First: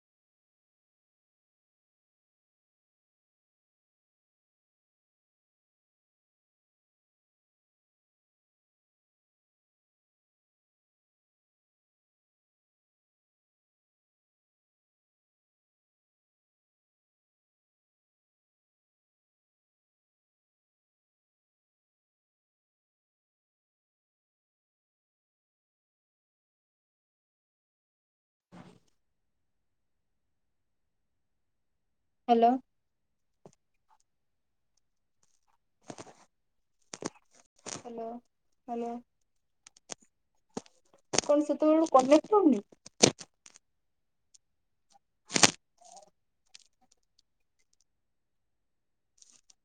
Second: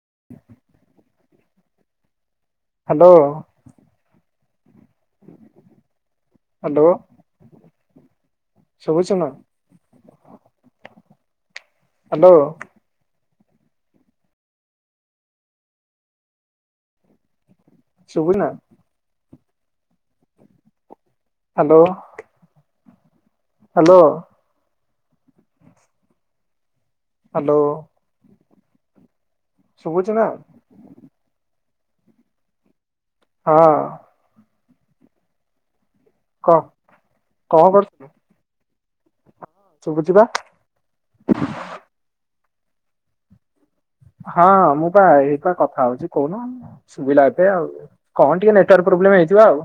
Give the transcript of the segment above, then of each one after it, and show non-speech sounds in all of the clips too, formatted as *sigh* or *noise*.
*inaudible* Hello. Hello ଶୁଭୁଚନା। Hello. ଶୁବିଲା। Hello. Hello. Hello. ଶୁବୁଚି ନା। ହାଲୋ। ହଁ। କ? କଁ କରୁଥିଲୁ? ହାଲୋ। ଶୁଭୁଛି ବା କଣ ସେତେବେଳୁ କମେ *inaudible* ହଁ ମୁଁ ପା ଏଇପା କଥା ହଉଛି କହୁନୁ ସୁବିଲା ଏବେ ଆଉ କଣ ଟିକେ ନେଟୱାର୍କ ପ୍ରୋବ୍ଲେମ ହେଇଥିବ ଆଉ।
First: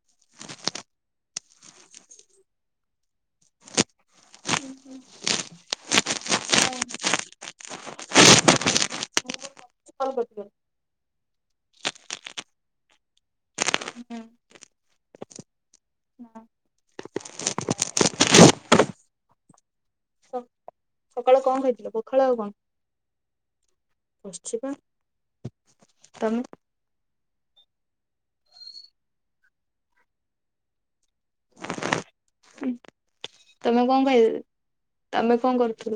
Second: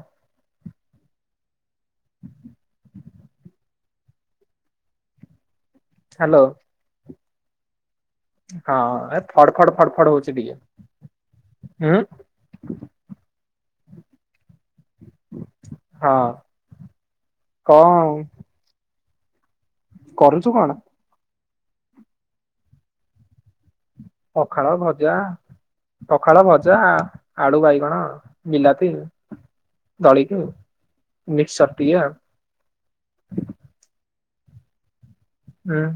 *inaudible* ହାଲୋ। ହଁ ହେତେ ଫଡ୍ କଲ୍ ଫଡଫଡ ହଉଛି କଟିଗଲା। ଟିକେ। ହୁଁ। *inaudible* ହଁ କନ କରୁଚୁ କଣ? ସକାଲୁକଣ ଖାଇଥିଲ ପଖାଳ ଆଉ କଣ? ବସିଛି ପା ପଖାଳ ଭଜା ତମେ ପଖାଳଭଜା ଆ। ଆଳୁ ବାଇଗଣ ବିଲାତି ଦଳିକି ମିକ୍ସଚର ଟିକେ। ତମେ କଣ ଖାଇ ତମେ କଣ ହୁଁ କରୁଥିଲ?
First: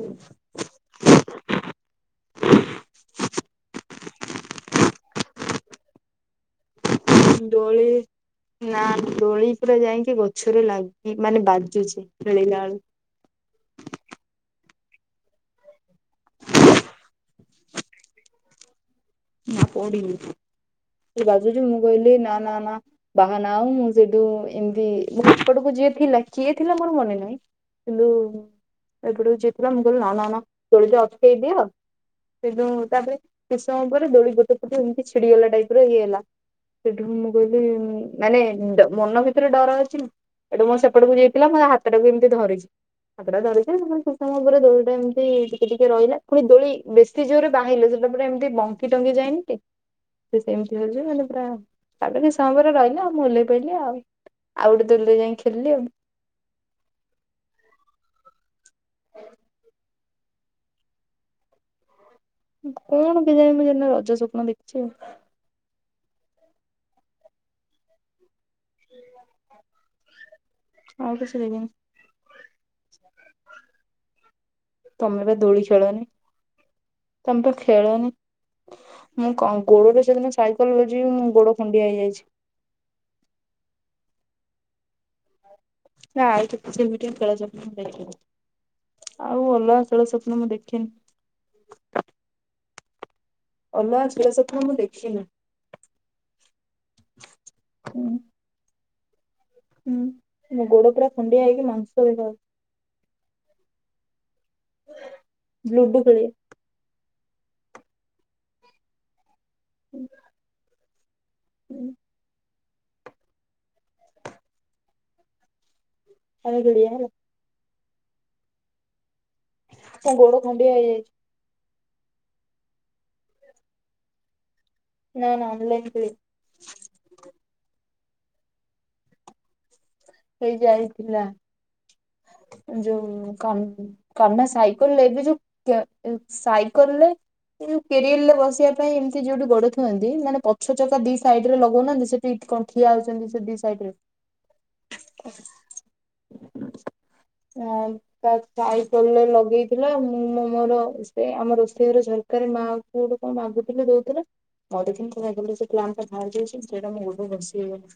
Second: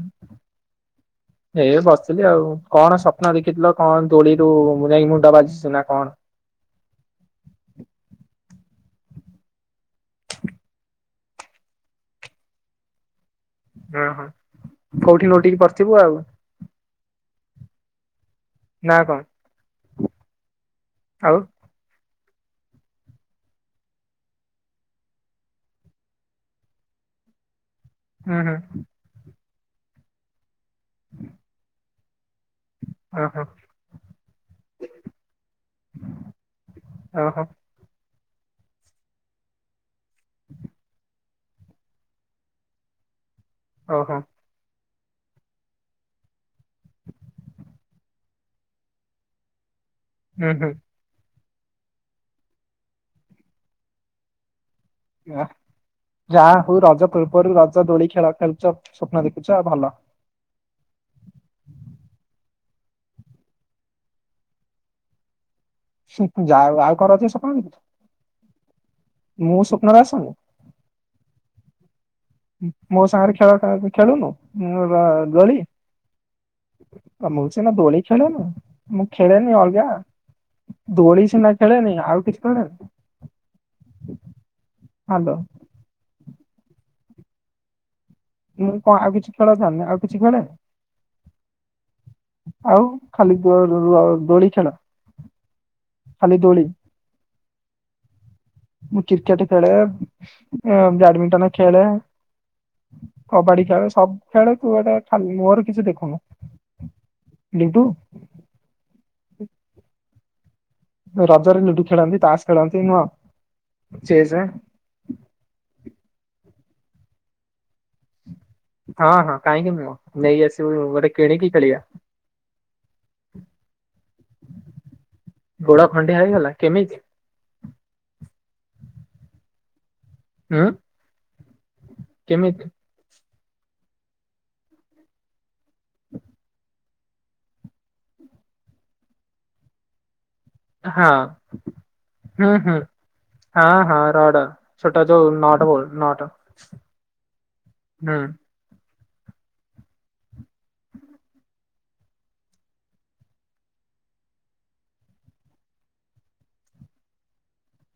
ଏଇ ବସିଲି ଆଉ କଣ ସ। କଣ ଦେଖିଥିଲେ କଣ ଦୋଲିରୁୁ ଯାଇ ମୁଣ୍ଡ ବାଜିଚୁ ନା କଣ? ଦୋଳି ନା ଦୋଳି। ପୁରା ଯାଇକି ଗଛରେ ଲାଗ୍ ଏଇ ମାନେ ବାଜୁଛି ଖେଳିଳାକୁ। ଅ ହଁ କୋଉଠି ନୋଉଟିକି ପଡଥିବୁ ଆଉ। ନା କଣ ନା ପୋଡିନି ତୁ ଆଉ ବାଜୁଚୁ ମୁଁ କହିଲି ନା ନା ନା ବାହାନା ଆଉ ମୁଁ ସେଠୁ ଏମତି ମୋ ଏପଟକୁ ଯିଏ ଥିଲା କିଏ ଥିଲା ମୋର ମନେ ନାହିଁ। ହୁଁ *unintelligible* ହୁଁ ଏପଟକୁ ଯେ ମୁଁ କହିଲି ନା ନା ନା ଦୋଳିଟା ଅଟକାଇଦିଅ। *unintelligible* ଏଇ ଓହୋ ଗୋଟେ ପଟୁ ଏମିତି ଛିଡିଗଲା ଟାଇପର ହେଇଗଲା ସେଇଠୁ ମୁଁ ଓହୋ କହିଲି ମାନେ ଡ଼ ମନ ଭିତରୁ ଡର ଅଛି ଏଠୁ ମୁଁ ଏପେକୁ ଯାଇି *unintelligible* ମୋ ହାତ ଟାକୁ ଏମିତି ଧରିଛି। ଏପଟେ ଧରିଛି ଓହୋ *unintelligible* ଦୌ ଏମିତି ଟିକେ ଟିକେ ରହିଲା ପୁଣି ଦୋଳି ବେଶୀ ଯୋରେ ବାହିଲେ ସେଟା ପୁରା ଏମିତି ବଙ୍କ ଟଙ୍ଗା ଯାଇନି କି? ସେ ହୁଁ ହୁଁ। ସେମତି ହଉଛି ମାନେ ପୁରା ଆଉ ଟିକେ ସମୟ ପରେ ରହିଲା ଆଉ ମୁଁ ଓଲେଇ ପଇଲିି ଆଉ। ଆଉ ଗୋଟେ ଦୋଳିରେ ଯାଇ ୟା ଖେଳିଲି ଆଉ ଯାହା ହଉ ରଜ ପୂର୍ବରୁ ରଜ ଦୋଳି ଖେଳ ଖେଳୁଛ। ସ୍ୱପ୍ନ ଦେଖୁଛ ଭଲ। କଣ *unintelligible* ଯେ ରଜ ସ୍ୱପ୍ନ ଦେଖିଛି ଆଉ। ଯାଆ ହଉ ଆଉ କଣ ରଜ ସ୍ୱପ୍ନ ଦେଖୁଛୁ। ମୋ ସୋ *unintelligible* ଆଉ କିଛି ଦେବିନି। ମ ମୋ ସାଙ୍ଗରେ ଖେଳ ଫେଳ ଖେଳୁନୁ। ମୁଁ ଏବା ତମେ ବା ଗଳି ଦୋଳି ଖେଳନି ତମେ ମୁଁ ବା ସିନା ଦୋଳି ଖେଳନି ଖେଳେନି ମୁଁ ଖେଳେନି କଣ ଅଲଗା ଗୋଡରେ ସେଦିନ ସାଇକେଲ ବଜେଇ ଦୋଳି ମୋ ସିନା ଗୋଡ ଖଣ୍ଡିଆ ଖେଳେନି ଆଉ ହେଇଯାଇଛି। କିଛି ଖେଳେ। ହଲୋ। ନାଇ କିଛିବି ଟିକେ *unintelligible* ମୁଁ କଣ ଆଉ କିଛି ଖେଳଥାନ୍ତିି ଆଉ କିଛି ଖେଳେ? ମୁଁ ଦେଖିନି। ଆଉ। ଖାଲି ଅଲଗା ଦୋର ଦୋଳି ସ୍ୱପ୍ନ ଖେଳ ମୁଁ ଦେଖିନି। ଖାଲି ଦୋଳି। ହୁଁ ମୁଁ କିର୍ କେଟ୍ ଖେଳେ ହୁଁ ମୋ ଗୋଡ ପୁରା ଖଣ୍ଡିଆ ବ୍ୟାଡମିଣ୍ଟନ ହେଇକି ଖେଳେ ମାଂସ ଦେଖାଯାଉଛି କବାଡି ଖେଳେ *inaudible* ଖେଳେ କୁଆଟା ଖାଲି ମୋର କିଛି ଲୁଡୁ ଦେଖୁନୁ। ଖେଳିବା। ଲିଟୁ। ହୁଁ। ରଜରେ ଲୁଡୁ ଖେଳନ୍ତି ତାସ୍ ଖେଳନ୍ତି ନୁହ ଚେସ୍ ଆଇ ଗିଡିଆ ହେଲା। ହଁ ହଁ। କାହିଁକି ମୋ ମୁହଁ ଗୋଡ ନେଇ ଖଣ୍ଡିଆ ଆସିବୁ ହେଇଯାଇଛି ଗୋଟେ କିଣିକି ଖେଳିବା। ନା ନା ଅନଲାଇନ ଗୋଡ ଖେଳିବା ଖଣ୍ଡିଆ ହେଇଗଲା କେମିତି? ହୁଁ ହେଇଯାଇଥିଲା। କେମିତି ଯୋଉ। କମେ ସାଇକେଲ ନେଇକି ଯୋଉ ସାଇକେଲରେ କିଣିଲେ ବସିବା ପାଇଁ ଏମିତି ଯୋଉଠି ଗୋଡ଼ ଥିଆନ୍ତି ମାନେ ପଛ ଚକା ହଁ ଦି ସାଇଡ ରେ ଲଗଉନାହାନ୍ତି ସେଠି ହ କଣ ହୁଁ ଠିଆ ହଉଛନ୍ତି ସେ ଦି ହଁ ସାଇଡ ରେ ହଁ ରଡା ଛୋଟା ଯୋଉ ନଟ ବୋଲ୍ଟ ନଟ ହଁ ହୁଁ ତ ଯାଇ ଲଗେଇଥିଲା ମୁଁ ମ ମୋର ସେ ଆମ ରୋଷେଇ ଘର ସରକାରୀ ମା କ ଗୋଟେ କଣ ମାଗୁଥିଲେ ଦଉଥିଲା ମୋ ଦେଖିନି କଣ ସେ ପ୍ ଟା ବାହାରିଛି ସେଇଟା ମୁଁ *unintelligible* ବସି ହେଇଗଲା।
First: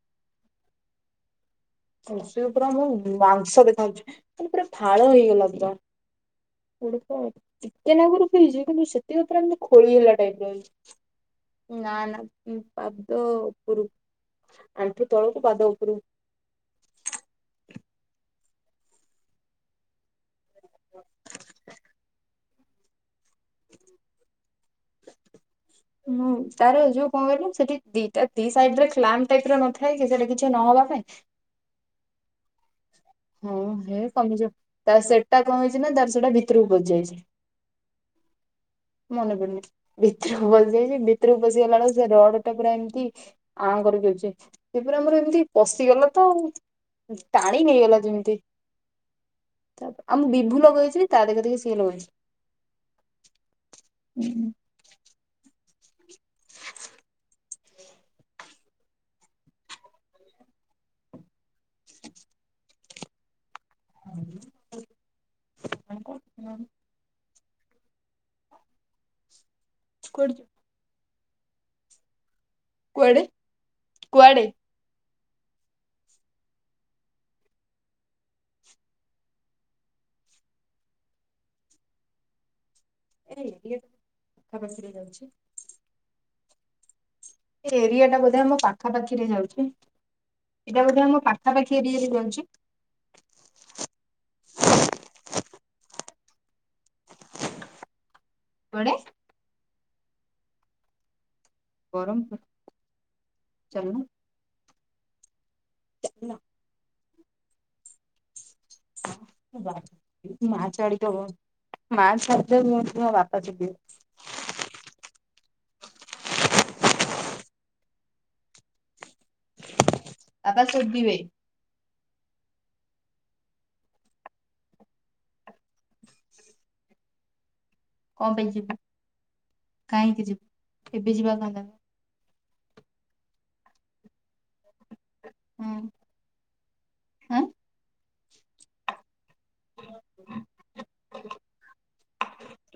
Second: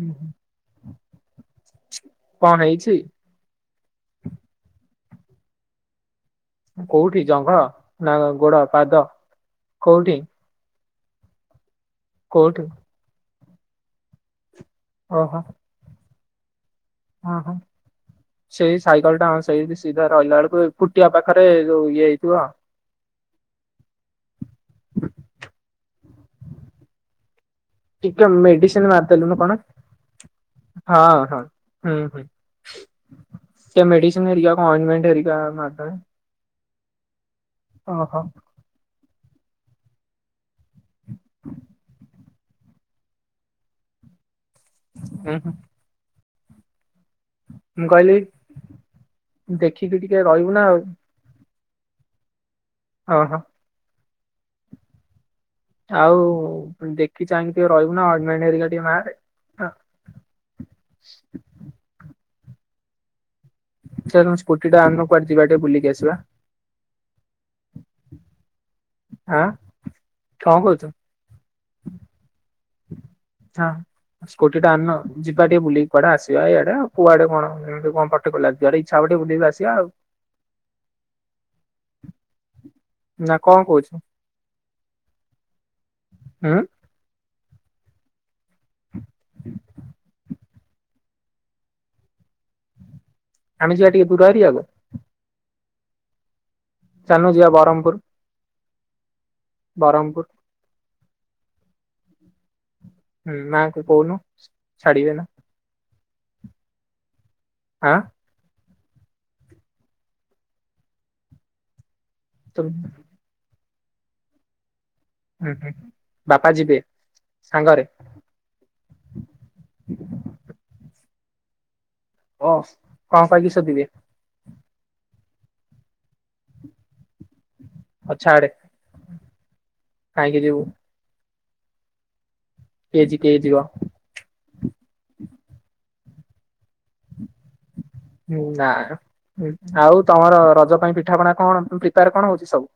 ହୁଁ ହୁଁ। କୃଷି ଉପରେ ମୁଁ ହେଇଛି ମାଂସ ଆଜା ତାଲେ ପୁରା ଫାଳ ହେଇଗଲା ତ ଗଡ କୋଉଠି ଜଙ୍ଘ ନା ଟିକେନାଗରୁ ଗୋଡ ଫିଇଛି କିନ୍ତୁ ପାଦ ସେତିକି ଉପରେ ଆମତି ଖୋଳି ହେଲା କୋଉଠି ଟାଇପ ର ହେଇଚି। ନା ନା କୋଉଠି ପାଦ କୁରୁ ଆଣ୍ଠୁ ଥଳୁ କ ପାଦ ଉପରୁ ହ ହଁ ସେଇ ସାଇକେଲ ଟା ଆମ ସେଇ ରହିଲା ବେଳକୁ ଫୁଟିବା ପାଖରେ ଯୋଉ ଇଏ ହେଇଥିବ ଆ ହୁଁ ତାର ହେଇ ଯୋଉ କିଲୁ ସେଠି ଦିଟା ଟିକେ ଦି ମେଡିସିନ ସାଇଡରେ୍ ମାରିଦେଲୁନୁ କଣ ଟାଇପ ର ନଥାଏ କି ସେଠା କିଛି ନହବା ହଁ ପାଇଁ। ହଁ ହୁଁ ହୁଁ ହଁ ସେ ହେ ମେଡିସିନ କମିଯିବ ହେରିକା କଣ ତ ଅଏଣ୍ଟମେଣ୍ଟ ହେରିକା ସେଟା କଣ ହେଇଛି ନା ମାରିଦେବେ। ତାର ସେଟା ଭିତ *unintelligible* ଓହୋ ମନେ ପଡ଼ନି ଭିତ୍ରକୁ ଗଲେ ତ ଭିତରୁକୁଁ ବସିଆ ଠୁଁ ସେ ରଡ୍ ଟ ପୁରା ଏମିତି ଆଉ ଘର ବି ଅଛେ। ସେପରେ ଆମର ହୁଁ ଏମିତି ହୁଁ ପଶିଗଲା। ତ। ଟାଣି ମୁଁ ହେଇଗଲା କହିଲି ଯେମିତି ତାପ ଦେଖିକି ଟିକେ ଆ ମୁ ରହିବୁ ନା ବିଭୁ ଆଉ। ଲଗେଇଥିଲି ତା ଦେଖ ଦେ। *unintelligible* ହଁ ହଁ। ହୁଁ। ଆଉ ଦେଖି ଚାହିଁକି ଟିକେ ରହିବୁ ନା ଅରିକା ଟିକେ ନାରେ *inaudible* ଚାଲୁନୁ ସ୍କୁଟି ଟା ଆନୁଣୁ କୁଆଡେ ଯିବା ଟେ ବୁଲିକି କୁଆଡେ ଆସିବା? ଯିବୁ? ହାଁ। କଣ କହୁଛୁ? କୁଆଡେ *inaudible* ହଁ କୁଆଡେ ସ୍କୁଟି ଟା ଆଣନ। ଯିବା ଟିକେ ବୁଲିକି କୁଆେ ଆିବା ଇଆଡେ ଆଉ କୁଆଡେ କଣ କଣ ପଠ ପ ଯିବାେ ଇଚ୍ଛା ଟିକେ ବୁଲିକି ଆସିବା ଆଉ ନା କଣ କହୁଛୁ *inaudible* ଉଁ ଏରିଆଟା ବୋଧେ ଆମ ପାଖାପାଖିରେ ଯାଉଛି ଏଇଟା ବୋଧେ ଆମ ପାଖାପାଖି ଏଠି ଯିରହଛି? ଆମେ ଯିବା ଟିକେ ଦୂର ଏରିଆ କୁ? ଚାନୁ ଯିବା ବରଂପୁର। କୁଆଡେ? ବାରମପୁର କରମ୍ ହୁଁ ମାଙ୍କୁ କୋଉନ? ଛାଡ଼ିିବେ ନା। ନା। ଆଁ। ବା ମା ଛାଡ଼ିଦବ ମା ଛାଡି ତୁ- ଦବ ମୋ ବାପା ଯିବେ। ହୁଁ ହୁଁ ବାପା ଯିବେ ସାଙ୍ଗରେ? ବାପା ସୋଦିବେ। ଓଃ କଣ କହିକି ସୋଦିବେ? ହଉ କଣ ପାଇଁ ଛାଡେ ଯିବୁ କାହିଁକି ଯିବୁ କେବେ ଯିବା କ କେଜି କେଜିି ବ ହୁଁ ଉଁ ହୁଁ ନା। ହଁ ଆଉ ତମର ରଜ ପାଇଁ ପିଠାପଣା କଣ ପ୍ରିପାର କଣ ହଉଛି ସବୁ?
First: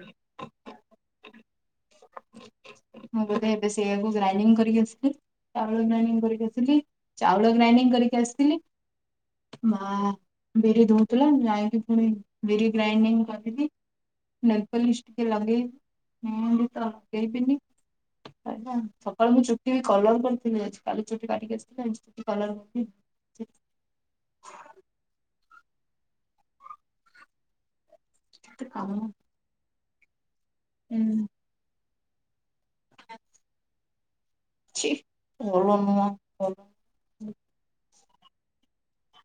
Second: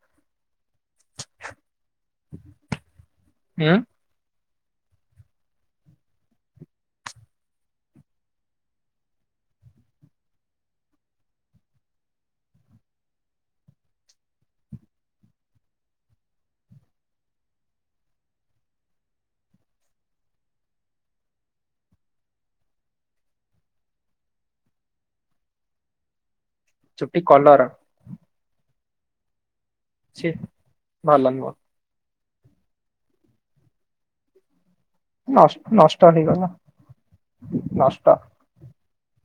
ମୁଁ ବୋଧେ ଏବେ ହୁଁ ସେଇଆକୁ ଗ୍ରାଇ *unintelligible* ତ ଗେଇବିନି ସକାଳୁ ମୁଁ ଚୁଟି ବି କଲର କରିଥିଲି ଆ କାଲି ଚୁଟି କାଟିକି ଆସିଥିଲି ଚ କଲର କରି *inaudible* ଚୁଟି କଲାର *inaudible* ଛ ଭଲ ହୁଁ ଲଙ୍ଗୁ ଛି ନଷ୍ଟ ଭଲ ନୁହଁ ନଷ୍ଟ ହେଇଗଲା ଭଲ ନଷ୍ଟ ତ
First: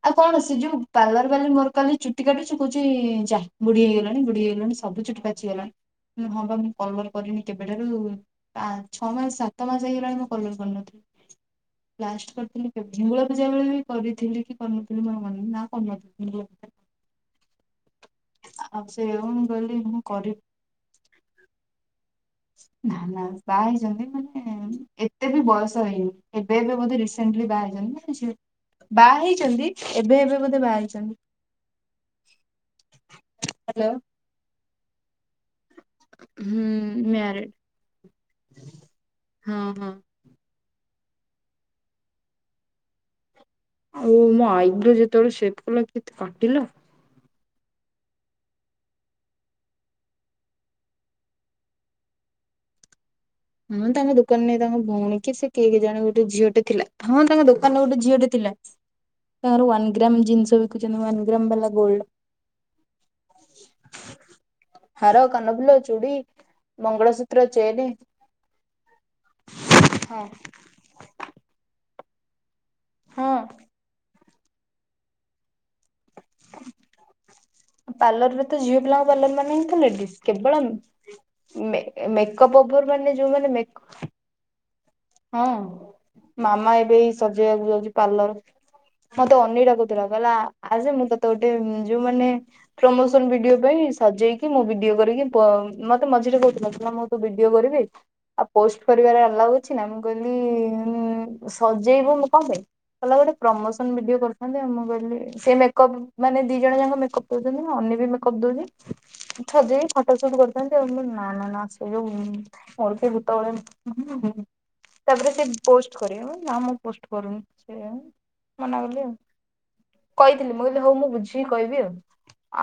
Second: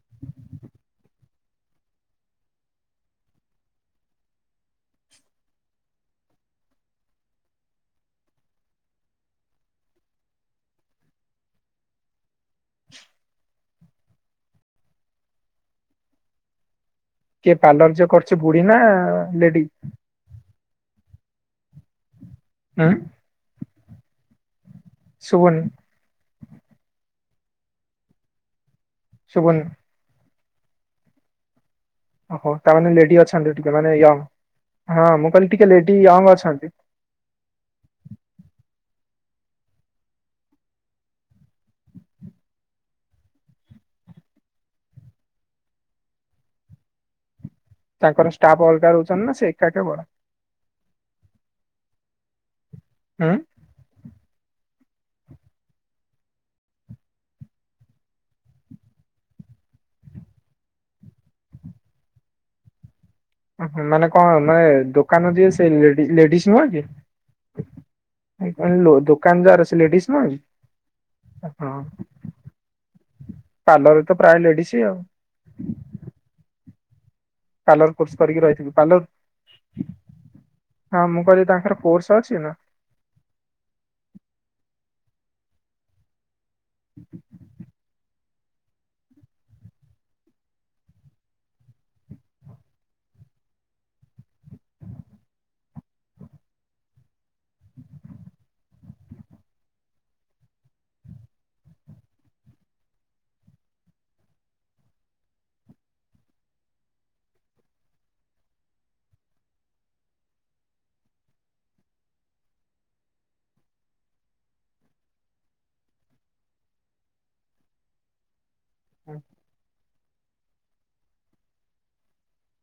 ଆଉ କଣ ଅ ସେ ଯୋଉ ପାାର କାଲି ମୋର କାଲି ଚୁଟି କାଟୁଛି କହୁଛି ଯା ବୁଢୀ ହେଇଗଲାଣି ବୁଢୀ ହେଇଗଲାଣି ସବୁ ଚୁଟି ପାଚିଗଲାଣି ହଁ ବା ମୁଁ କଲର କରିନି କେବେଠାରୁ ଛଅ ମାସ ସାତ ମାସ ହେଇଗଲାଣି ମୁଁ କଲର କରିନଥିଲି ଲାଷ୍ଟ କରିଥିଲିବେଙ୍ଗଳ ପୂଜା ବେଳେ ବି କରିଥିଲି କି କର ନା କ କିଏ ପାର୍ଲର ଯ କରୁଚ ବୁଢୀ ନା ଆଉ ସେଇଆକୁ ମୁଁ ଲେଡି କହିଲି ମୁଁ କରିବି ହୁଁ ନା ନା କାଇ ମାନେ ଏତେ ବି ଶୁଭୁନି ବୟସ ହେଇନି ଏବେ ଏବେ ବୋଧେ ରିସେଣ୍ଲି ବାହା ହେଇଛନ୍ତି ବା ଶୁଭୁନି ହେଇଛନ୍ତି ଏବେ ଏବେ ମେ କେତେ ବାହାରଇଛନ୍ତିଛନ୍ତି ଓହୋ ତାମାନୋନେ ଲେଡି ଅଛନ୍ତି ଟିକେ ହ୍ୟାଲୋ। ମାନେ ୟଙ୍ଗ ହଁ ମୁଁ କ ିକେ ଲେଟି ଆ ହୁଁ ଅଛନ୍ତି ମ୍ୟାରେଡ ହଁ ହଁ ଆଉ ମୋ ଆଇଗୁ ଯେତେବେଳେ ସେଫ କଲା କେତେ କାଟିଲ ତାଙ୍କର ଷ୍ଟାଫ ଅଲଗା ରହୁଛନ୍ତି ନା ସୋକ ବଡ ହଁ ତାମେ ଦୁଖ ଦୋକାନ ତାଙ୍କ ଭଉଣୀ ସେ ଜଣେ ଗୋଟେ ଝିଅଟେ ଥିଲା ହଁ ତାଙ୍କ ଦୋକାନରେ ଗୋଟେ ଝିଅଟେ ଥିଲା ତାଙ୍କର ଗ୍ରାମ ଜିନିଷ ବିକୁଛନ୍ତି ଗ୍ର ବାଲା ଗୋ ଓ ହ ମାନେ କଣ ନେ ହାର, ଦୋକାନ ଯି ସେ କାନଫୁଲ, ଚୁଡ଼ି, ଲେଡିଜ ନୁହଁ ମଙ୍ଗଳସୂତ୍ର, ଚେନ୍ କି ଦୋକାନ ଦାର ସେ ଲେଡିଜ ନ ହଁ ଆପଣ ହଁ ପାର୍ଲରରେ ତ ପ୍ରାୟ ଲେଡିଜ ଆଉ କୋର୍ସ ପାର୍ଲର କରିକି ରେ ତ ରହିଥିବି ଝିଅ ପିଲାଙ୍କ ପାର୍ଲର ମାନେ ହିଁ ତଡି କେବଳ ହଁ ମୁଁ କହିଲି ତାଙ୍କର କୋର୍ସ ଅଛି ନା? ମେକପ ମାନେ ଯୋଉମାନେ ହଁ ମାମା ଏବେ ସଜେଇବାକୁ ଯାଉଛି ପାର୍ଲର ମତେ ଅନିଟା କହୁଥିଲା କହିଲା ଆ ମୁଁ ତତେ ଗୋଟେ ଯୋଉ ମାନେ ପ୍ରମୋସନ ଭିଡିଓ ପାଇଁ ସଜେଇକି ମୋ ଭିଡିଓ କରିକି ମତେ ମଝିରେ କହୁଥିଲା ମୁଁ ତ ଭିଡିଓ କରିବି ଆଉ ପୋଷ୍ଟ କରିବ ହ କିଛି ନା ମୁଁ କହିଲି ସଜେଇବୁ ମୁଁ କେ କହିଲ ଗୋଟେ ପ୍ରମୋସନ ଭିଡି କରିୁଥାନ୍ତି ଆଉ ମୁଁ କହିଲି ସେ ମେକପ୍ ମାନେ ଦି ଜଣ ଯାକ ମେକ ଦଉଛନ୍ତି ନା ଅନ ବି ମେକ ଦଉଛି ସଜେଇି ଫଟୋ ସୁଟ କରିଥାନ୍ତିଉ ସେ ଯୋଉ ମଳ ଭୂତବେଳେ ତାପରେ ସେ ପୋଷ୍ଟ କର ନା ମୁଁ ପୋଷ୍ଟ କରୁନି ସେ ମନା କଲି ଆଉ ହୁଁ କହିଥିଲି ମୁଁ କହିଲି ହଉ ମୁଁ ବୁଝିକି କହିବି ଆଉ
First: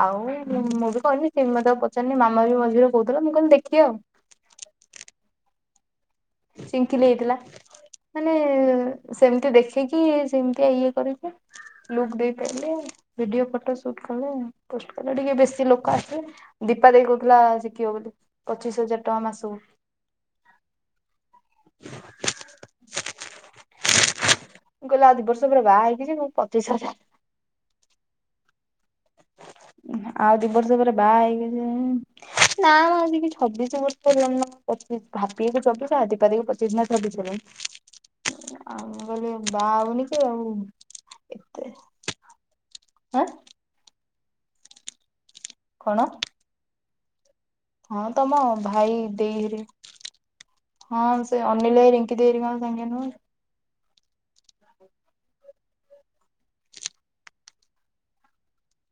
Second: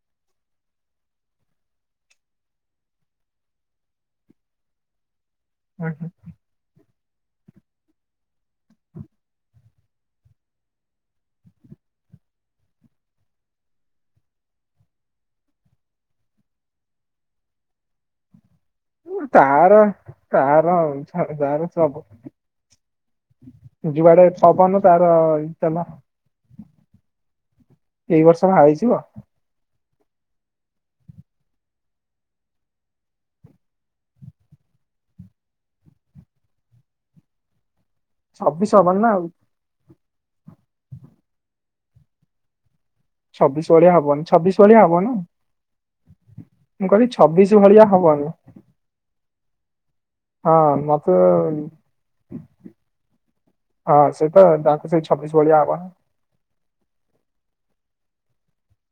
ଆଉ ମୁଁ ବି କହନି ସେ ମତେ ପଚାରନି ମାମା ବି ମଝିରେ କହୁଥିଲା ମୁଁ କହିଲି ଦେଖିବି ଆଉ ହୁଁ ହୁଁ ଚିଙ୍କିଲି ହେଇଥିଲା ମାନେ ସେମିତି ଦେଖିକି ସେମିତି ଇଏ କରିକି ଲୁକ୍ ଦେଇାର ଭିଡିଓ ଫଟୋ ସୁଟ କଲେ କଲେ ଟିକେ ବେଶୀ ଲୋକ ଆସିଲେ ଦୀପା ଦେଇ କହୁଥିଲା ଶିିବ ବୋଲି ପଚିଶ ହଜାର ଟଙ୍କା ମାସକୁ। ମୁଁ ତାର ତାର ହୋ ତାର ସବୁ ଯୁଆଡେ ପବନ ମୁଁ ତାର କହିଲ ଆଉ ଦି ବର୍ଷ ପରେ ଚାଲ ବାହା ହେଇକି ମୁଁ ପଚିଶ ହଜାର- ଏଇ ବର୍ଷ ବାହା ହେଇଯିବ। ଆଉ ଦି ବର୍ଷ ପରେ ବାହା ହେଇକି ନା ଆି ଛବିଶ ବର୍ଷ ହେ ପଚିଶ ଭାପିକୁ ଛବିଶ ଆ ଦିପା ଦେବାକୁ ପଚିଶ ମତେ ଛବିଶ ହେଲାଣି। ଛବିଶ ଆଉ ହବନି ନା ମୁଁ କହିଲି ବାହା ହୋବୁନି। *unintelligible* ତେ ଛବିଶ ଭଳିଆ ହବନି। ଛବିଶ ଭଳିଆ ହବ ନା କଣ? ମୁଁ କରି ହଁ ତମ ଭାଇ ଦେଇ ହେରିକା ହଁ ସେ ଅନିଲ ଭାଇ ରିଙ୍କି ଦେଇ ହେରାକା ସାଙ୍ଗିଆ ନୁହେଁ ହଁ ସେଇଟା କି? ତାଙ୍କୁ ସେଇ ଛବିଶ ଭଳିଆ ହବଣି।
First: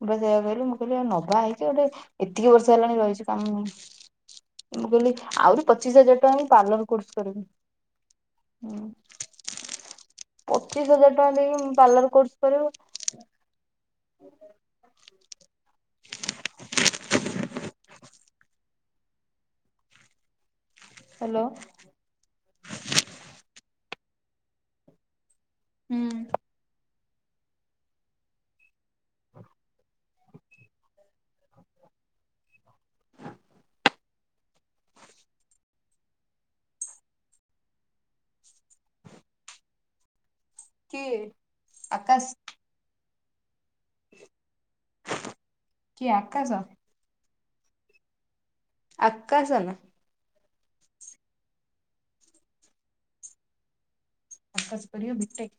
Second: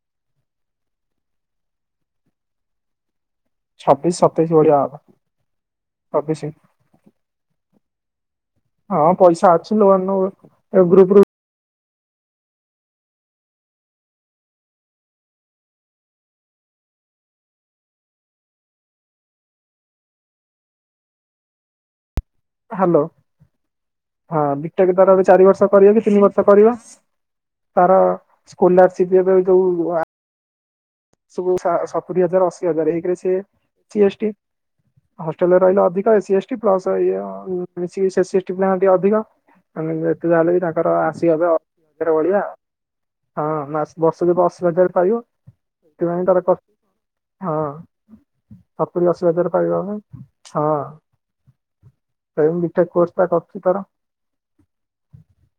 ମୁଁ ପା ସେୟା କହିଲି ମୁଁ ପା କହିଲି ନବା ଆଇଚି ଗୋଟେ ଏତିକି ବର୍ଷ ହେଲାଣି ରହିଚୁ। ଉଁ ଛବିଶ ସତେଇଶ ଭଳିଆ ମୁଁ ହବ କହିଲି ଆହୁରି ପଚିଶ ହଜାର ଛବିଶ ଟଙ୍କାରେ ପାର୍ଲର କୋର୍ସ କରିବି। ହୁଁ ହଁ ପଇସା ଅଛି ଲୋନରୁ ପଚିଶ ଏଇ ହଜାର ଟଙ୍କା ଗ୍ରୁପରୁ ଦେଇକି ମୁଁ ପାର୍ଲର କୋର୍ସ କରିବ। *inaudible* ହାଲୋ। ହ୍ୟାଲୋ ହଁ ବିଟେକ ତ କଲେ ଚାରି ବ ର୍ଷ କରିବ କି ହୁଁ ତିନି ବର୍ଷ କରିବ। ତାର ସ୍କୋଲାରସିପ୍ ଏବେ ଯୋଉ ଆ ସୁ ସା ସତୁରି ହଜାର ଅଶି ହଜାରେ ହେଇକି ସିଏ ସି ଏ ଷ୍ଟି ହେଷ୍ଟେଲରେ ରହିଲେ ଅଧିକି ଏସି ଏସଟି ଅଧିକ। ତାହେଲେ ବି ତାଙ୍କର କିଏ ଆସିବ ସେ ଅଶିହଜାର ଆକାଶ ଭଳିଆ ଆଉ। ହଁ ମା ବର୍ଷକେ ଅଶିହଜାରେ ପାଇବ। କିଏ ସେଥିପାଇଁ ତାର କ ଆକାଶ ହଁ। ସତୁରି ଆକାଶ ଅଶିହଜାର ନା ପାଇବା ଆଗ। ହଁ ଏମ୍ ବିଟେକ କୋର୍ସଟ କରୁଚି ତାର। ଆକାଶ କରିବ ବିଟେକ୍।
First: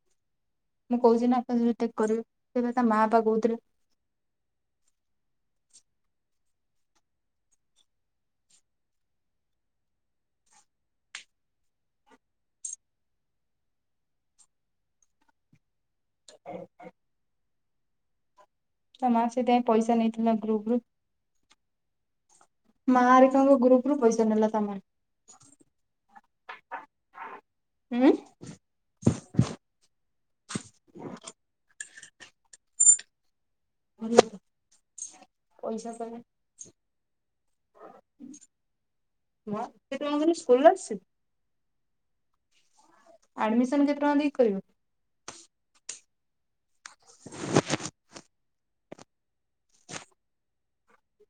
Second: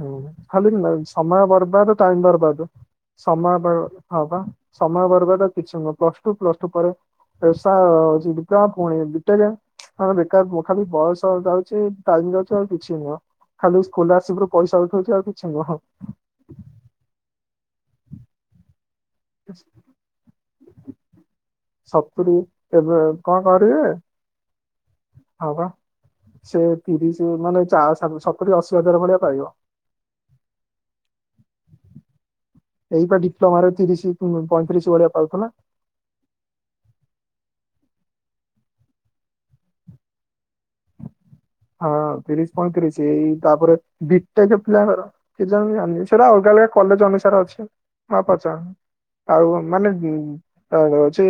ହୁଁ। ଖାଲି ମୁଁ କହୁଛି ନା ସମୟ ଆକାଶ ବିଟେକ୍ ବର୍ବାଦ ଟାଇମ କରିବ ବରବାଦ ସେ ବା ତା ମା ପା ସମୟ କହୁଥିଲେ ପା ହଁ ସମୟ ବର୍ବାଦ ଆଉ କିଛି ନୁହେଁ ପ୍ଲସଟୁ ପରେ ଏସା ହୋଉଚି ଡିପ୍ଲୋମା ପୁଣି ବିଟେକ ହଁ ବେକାର ଖାଲି ବୟସ ଯାଉଚି ଆଉ କିଛି ନୁହଁ ଖାଲି ସ୍କୋଲାରସି୍ ରୁ ପଇସା ଉଠୋଉଚି ଆଉ କିଛି ନୁହଁ। ତା ମା ସେଇଥିାଇଁ ପଇସା ନେଇଥିଲା। ବରବର ସତରୁୁ ଏବେ କଣ କରିବେ ଗ୍ରୁପ ରୁ ପଇସା ନେଲା ତା ମା ହ କଣ ସେ ତିରିଶ ମାନେ ସତୁରି ଅଶୀ ହଜାର ଭଳିଆ ପାଇବ। ଏଇପଟି ତମର ଉଁ ତିରିଶ ପଇଁତିରିଶ ଭଳିଆ ପାଉଥ ନା ପଇସା କହିଲା ମା ସେ ତମ ସ୍କୁଲ ଆଛି। ହଁ ତିରିଶ ପଁତିରିଶ ସେଇ ତାପରେ ଆଡମିସନ କେତେ ଟଙ୍କା ଦେଇକି ବିଟଟା କରିବ ଖଥିଲା ଘର କେ ଜଣ ଜା ସେଟା ଅଲଗା ଅଲଗା କଲେଜ ଅନୁସାରେ ଅଛି ମା ପଚ ଆଉ ମାନେଉଛି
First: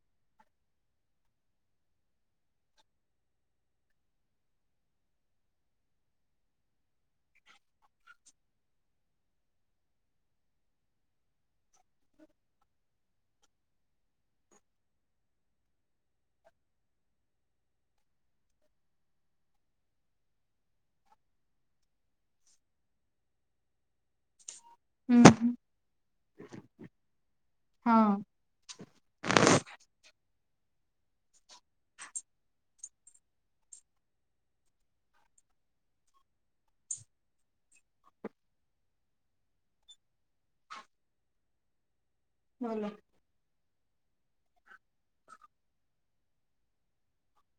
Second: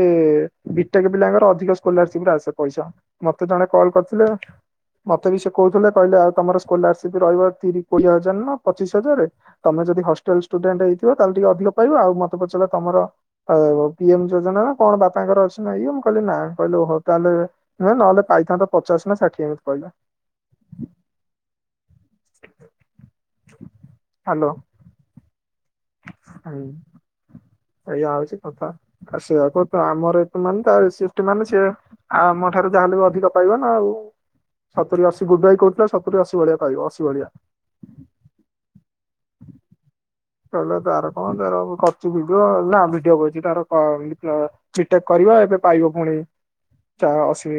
ବିଟକ ପିଲାଙ୍କର ଅଧିକ ସ୍କଲସିପ ଆସେ ପଇସା ମତେ ଜଣେ କଲ କରିଥିଲେ। ମତେ ବି ସେ କହୁଥିଲେ କହିଲେ ଆଉ ତମର ସ୍କଲାରସିପ ରହିବ ତି କୋଡିଏ ହଜାର ନା ପଚିଶ ହଜାରରେ ତମେ ଯଦି ହଷ୍ଟେଲ ଷ୍ଟୁଡେଣ୍ଟ ହେଇଥିବ ତାହେଲେ ଟିକେ ଅଧିକ ପାଇବା ଆଉ ମତେ ପଚାରିଲ ତମ ପିଏମ ଯୋଜନା ନା କଣ ବାପାଙ୍କର ଅଛି ନା ହେଇ ମୁଁ କହିଲି ନା କିଲେ ଓହୋ ତାହେଲେ ନୁହେ ନହେଲେ ପାଇଥାନ୍ତତା ପଚାଶ ନା ଷାଠିଏ କହ ହ୍ୟାଲୋ। ହୁଁ ହୁଁ। ଆଇ ଏଇୟଆ ହଁ ହଉଛି କଥା ଆ ସେଆ କ ତ ଆମର ମାନେ ତ ସିଷ୍ଟି ମାନେ ସିଏ ଆମ ଠାରୁ ଯାହାେଲେ ବି ଅଧିକ ପାଇବ ନା ଆଉ ସତୁରିୀ ଅଶୀ ଗୁବାଇ କହୁଥିଲେ ସତୁରିୀ ଅଶି ଭଳିଆ ପାଇବ ଅଶି ଭଳିଆ କହିଲେ ତାର କଣ ତାର ଖର୍ଚୁ ନା ଭଲ ଭିଡିଓ କରଛି ତାର। ିଟେକ୍ କରିବା ଏବେ ପାଇବ ପୁଣି ଅଶୀ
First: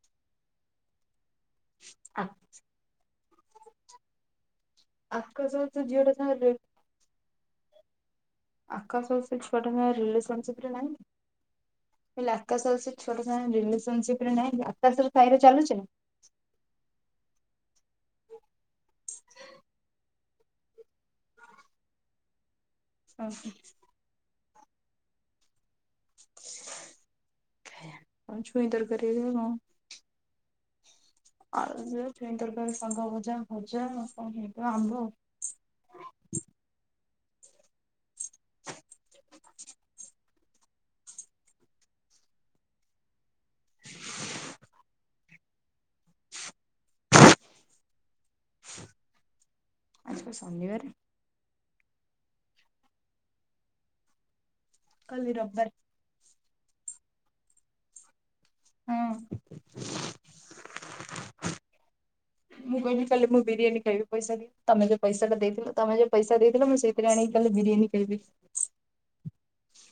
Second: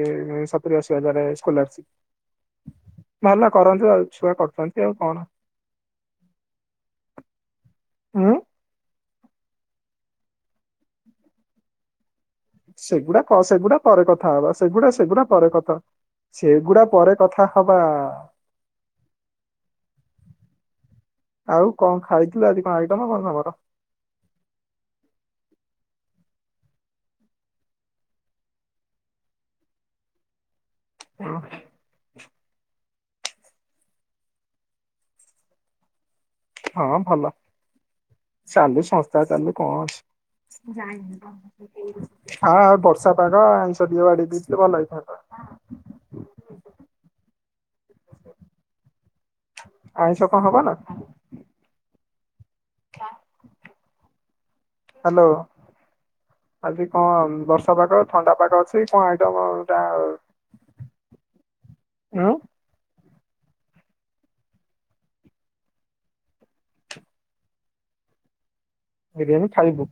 ସତୁରରି ଅଶି ହଜାର ସ୍କଲାରସିପ୍ ନେଲା କରନ୍ତୁ ଆଉ ଛୁଆ କରନ୍ତୁ। ଆଖ ସ ତ ଜିଡ ଚା ହୁଁ। ଆକାଶ ସେ ଛୁଆ ଟଙ୍କ ରିଲେସନହିଁ ସେଗୁଡା ସେଗୁଡା ପରେ କଥା ରେ ହବା ନାହିଁ ସେଗୁଡା ଆକାଶର ସେଗୁଡା ସାହିରେ ପରେ ଚାଲୁଛି କଥା ନା ସେଗୁଡା ପରେ କଥା ହବା। ଆଉ କଣ ଖାଇଥିଲୁ ଆଜି? ଆଇଟମା କରନା ବର *unintelligible* ଛୁଇ ତର ଘରେ କଣ? ଆଉନ୍ ଦରକାର ସାଙ୍ଗ ଭଜା ଭଜା କଣ ଆମ୍ବ ହଁ ଭଲ ଚାଲୁ ସଂସ୍ାରେ ଚାଲୁ କଣ ଅଛି ହଁ ବର୍ଷା ପାଗ ଆଇଷ ବାଡି ଦେଇଥିଲେ ଭଲ ହେଇଥାତା। ଆଇ ଆଜି ସ ପା କ ହବ ନା ଶନିବାରେ *unintelligible* କଲ ବିି ରବର ଆଜି କଣ ବର୍ଷା ପାଗ ଥଣ୍ଡା ପାଛି ସମ ହଁ ଏଟାଟା ହଁ। ମୁଁ କହିଲି କାଲି ମୁଁ ବିରିୟାନ ଖବି ପଇସା ଦ ତମେୋଉ ପଇସାଟା ଦେଇଥିଲ ତମେ ଯୋଉ ପଇସା ଦେଇଥିଲାଥିଲ ମୁଁ ସେଥିରେ ଆଣିକି କାଲି ବିରିୟାନୀ ଖାଇବି। ବିରିୟାନୀ ଖାଇବୁ।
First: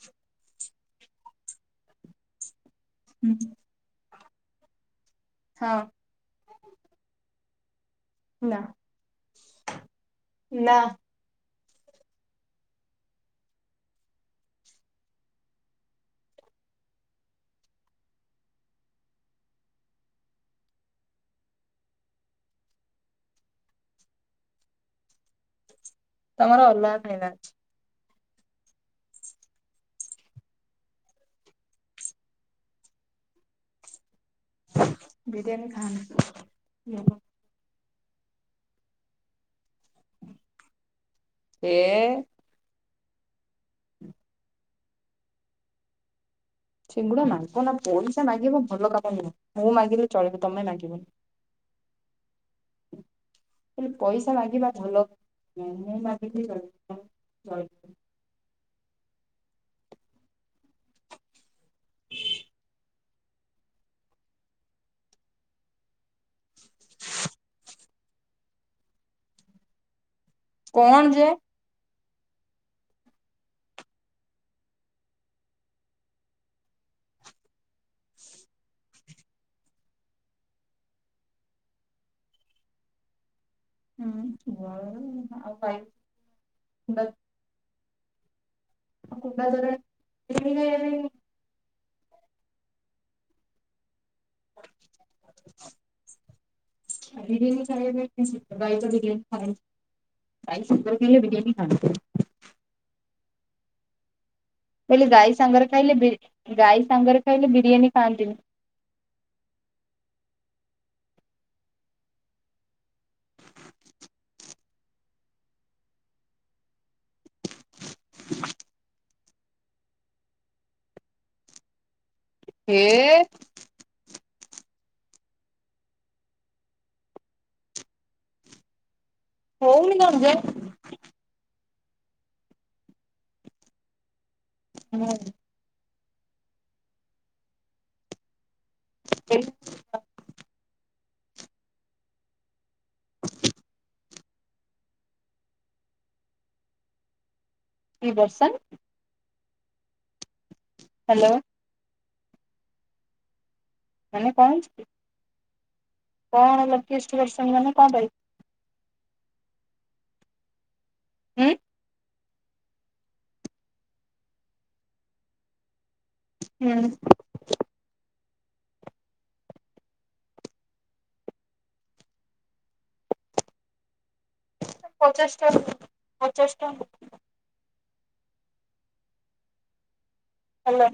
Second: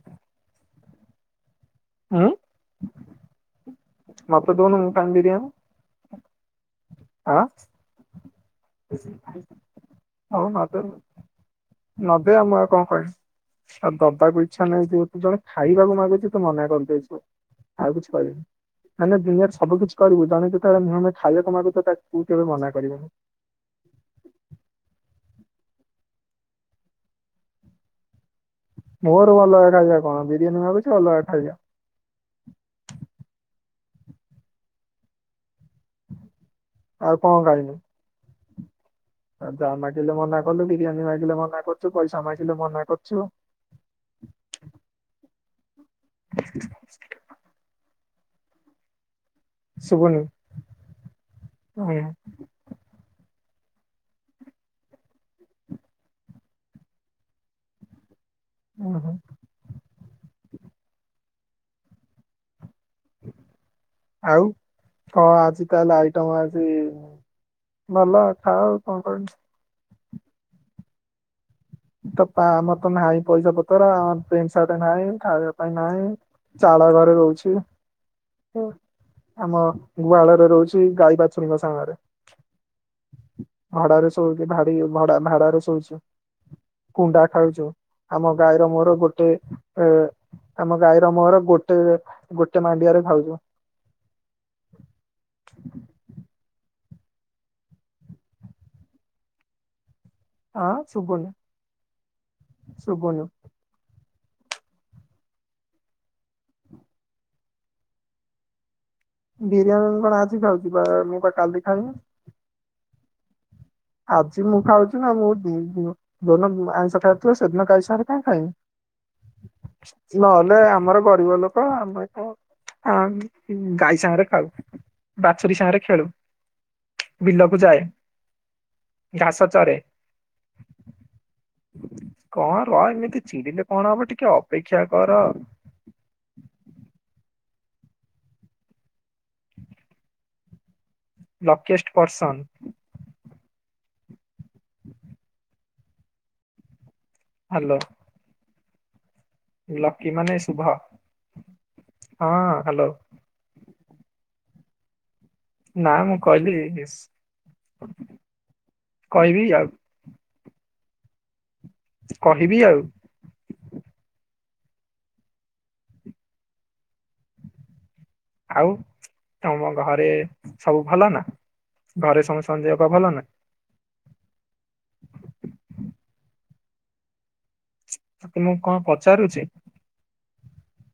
ଆଁ, ହୁଁ *inaudible* ମତେ ଦଉନମୁଁ ହଁ ବିରିୟାନ। ହଁ ହଁ, ନା ନା ହଉ, ନଦେ ଆଉ ମୁଁ ଆଉ କଣ କହିଁ ଆଉ ଦବାକୁ ଇଛା ନାହିଁ ତୁ ଜଣେ ଖାଇବାକୁ ମାଗୁଛୁ ତୁ ମନା କରିଦେଇଛୁ ଆଉ କିଛି କରିବିନି ମନେ ଦୁନିଆରେ ସବୁ କିଛି କରିବୁ ଜଣେ ଖାଇବାକୁ ମାଗୁଛ ତାକୁ ତୁ କେବେ ମନାକରିବୁନି। ତମର ଅଲଗା *unintelligible* ମୋର ଭଲ ଖାଇବା କଣ ବିରିୟାନୀ ଭାବୁଛି ଅଲଗା ଖାଇ ଯା ବିରିୟାନୀ ଖାନି। ଆଉ କଣ ଖାଇବି। *inaudible* ଯା ମାଗିଲେ ମନା କଲୁ ବିରିୟାନୀ ମାଗିଲେ ମନା ଏ କରୁଚୁ ପଇସା ମାଗିଲେ ମନା କରୁଚୁ। ଯୁ, ଚିଙ୍ଗୁଡ଼ା ନା ମାଂସ? ପଇସା ମାଗିବ ଭଲ କାମ ନୁହେଁ। ମୁଁ ମାଗିଲି ଶୁଭୁନି ଚଳିବ ତମେ ମାଗିବନି। ହୁଁ ହେଲେ ପଇସା ମାଗିବା ଭଲନୁହଁ ମୁଁ ମାଗିଥିଲି ଚଳିବ ଓ ହୋ, ଆଉ କଣ ଆଜି ତାହେଲେ ଆଇଟମ ଆଜି, ଭଲ ଖାଅ କଣ କହିବି, କଣ ଯେ, ତ ଆମର ତ ନାହିଁ ପଇସା ପତର ଆମ ପେଣ୍ଟ ସାର୍ଟ ନାହିଁ ଖାଇବା ପାଇଁ ନାହିଁ ଚାଳ ଘରେ ରହୁଛି ଆମ ଗୁହାଳରେ ରହୁଛି ଗାଈ ବାଛୁରିଙ୍କ ସାଙ୍ଗରେ। ଭଡାରେ ଶୋଉଛି ଭାଡି ଭଡା ଆଉ ଭାଡାରେ ଖାଇ ଶଉଛୁ କୁଣ୍ଡା ଖାଉଚି। ଆମ ଗାଈର ମୋହର ଗୋଟେ କୁଣ୍ଡା ତୋରାଣି ବିରିୟାନୀ ଆମ ଖାଇବା ଗାଈର ମୋହର ଗୋ ଗ ଗୋଟେ ମାଣ୍ଡିଆରେ ଖାଉଛୁ *inaudible* *unintelligible* ଖାଇାଇ ତ ଖାଇ ଖାଇ ଆଁ ସୁନ୍ଦର ବି ଶୁଭୁନି ବିରିୟାନ ଖା ଶୁଭୁନି ହେଲେ ଗାଈ ସାଙ୍ଗରେ ଖାଇଲେ ଗାଈ ସାଙ୍ଗରେ ଖାଇଲେ ବିରିୟାନୀ ଖାଆନ୍ତିନି। ବିରିୟାନୀ କଣ ଆଜି ଖାଉଛି ମୁଁ ବା କାଲି ଖାଇବି। ଆଜି ମୁଁ ଖାଉଛି ନା ମୁଁ ଯଉଦିନ ଆଇଁଷ ଖାଇଥିବ ସେଦିନ ଗାଈ ସାଙ୍ଗରେ କାହିଁକି ଖାଇବି ନହେଲେ ଆମର ଗରିବ ଲୋକ ଆମେ କଣ ହେ ହଁ ଗାଈ ସାଙ୍ଗରେ ଖାଉ ବାଛୁରୀ ସାଙ୍ଗରେ ଖେଳୁ ବିଲକୁ ଯାଏ। ଘାସ ଚରେ। ହଉନି କଣ ଯେ? କଣ ର ଏମିତି ଚିଡିିଲେ କଣ ହବ ଟି ଟିକେ ଅପେକ୍ଷା ମୁଁ କର। ଏ ଲକେଏଷ୍ଟ ପର୍ସନ। *inaudible* ହ୍ୟାଲୋ କି ବର୍ଷନ୍? ଲକି ମାନେ ଶୁଭ ହାଲୋ। ହଁ ହାଲୋ। ମାନେ କଣ ହେଇଚି କି? ନା ମୁଁ କଣ କହିଲି ଲକିଏଷ୍ଟ ପର୍ସନ ମାନେ କଣ ପାଇଁ? କହିବି ଆଉ। ହୁଁ? କହିବି ଆଉ। ହୁଁ। ଆଉ ତମ ଘରେ ସବୁ ଭଲ ନା? ଘରେ ସ ସମସ୍ତଙ୍କ ଦେହ ପାଅ ଭଲ ନା? ପଚାଶ ଟା ପଚାଶ ଟା ତ ତୁମକୁ କଣ ପଚାରୁଛି? ହଲୋ।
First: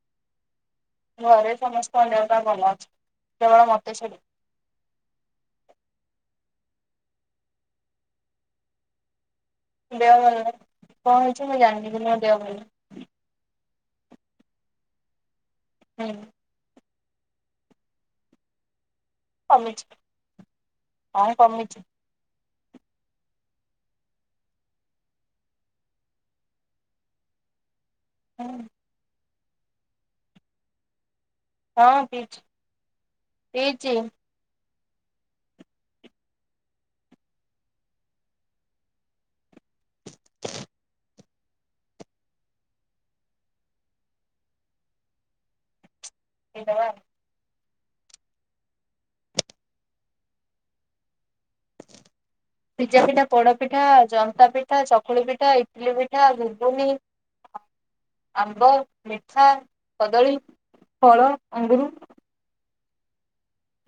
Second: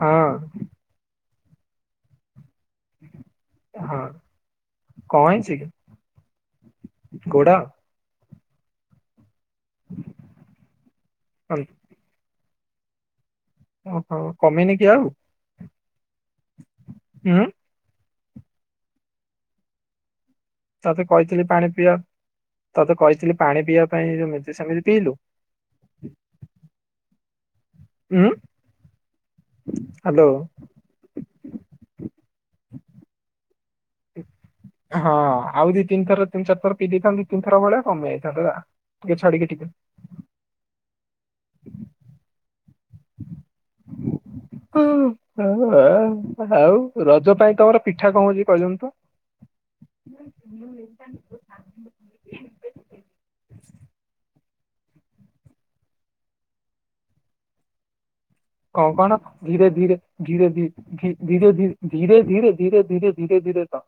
ହଁ। ଘରେ ସମସ୍ତଙ୍କ ଦ ଦେହ ଭଲ ଅଛି କେବଳ ମତେ ହଁ ଛାଡିକି। କୋଡ଼ା? ଦେହ ଭଲ ନାହିଁ। କଣ ହେଇଚି ଅଁ, ମୁଁ ଜାଣିନି ମୋ ଦେହ ଭଲ ନାଇଁ। ଓହୋ କମିନି କି ଆଉ? ହୁଁ। ହୁଁ। କମିଚି। ତତେ କହିଥିଲି ପାଣି ପିଆବା ତତେ କହିଥିଲି ପାଣି ପିଇବା ପାଇଁ ଯେମିତି ସେମିତି ପିଇଲୁ। ଉଁ। ହାଲୋ। ହଁ ପିଇଚି ପିଇଚି। ହଁ ଆଉ ଦି ତିନିଥର ତିନି ଚାର ଥର ପିଇ ଦେଇଥାନ୍ତୁ, ଦି ତିି ଥର ଭଳିଆ କମେଇ ଯାଇଥାନ୍ତତା ଟିକେ ଛଡିକି ଟିକେ। *inaudible* ହଁ ହ। ପିଇଦବା। ଆଉ ରଜ ପାଇଁ ତମର ପିଠା କଣ ଅଛି କହିଲୁନି ତ। ପିଜା ପିଠା ପୋଡ ପିଠା ଜନ୍ତା ପିଠା ଚକୁଳି ପିଠା ଇଟଲି ପିଠା ଘୁଗୁନି। ଆମ୍ବ, କଣ କଣ ମିଠା, ଧୀରେ ଧୀରେ କଦଳୀ, ଧୀରେ ଫଳ, ଧୀରେ ଧ ଅଙ୍ଗୁରୁ, ଧୀରେ ଧୀ ଧୀରେ ଧୀରେ ଧୀରେ। ଧୀରେ ଧୀରେ ଧୀରେ ତ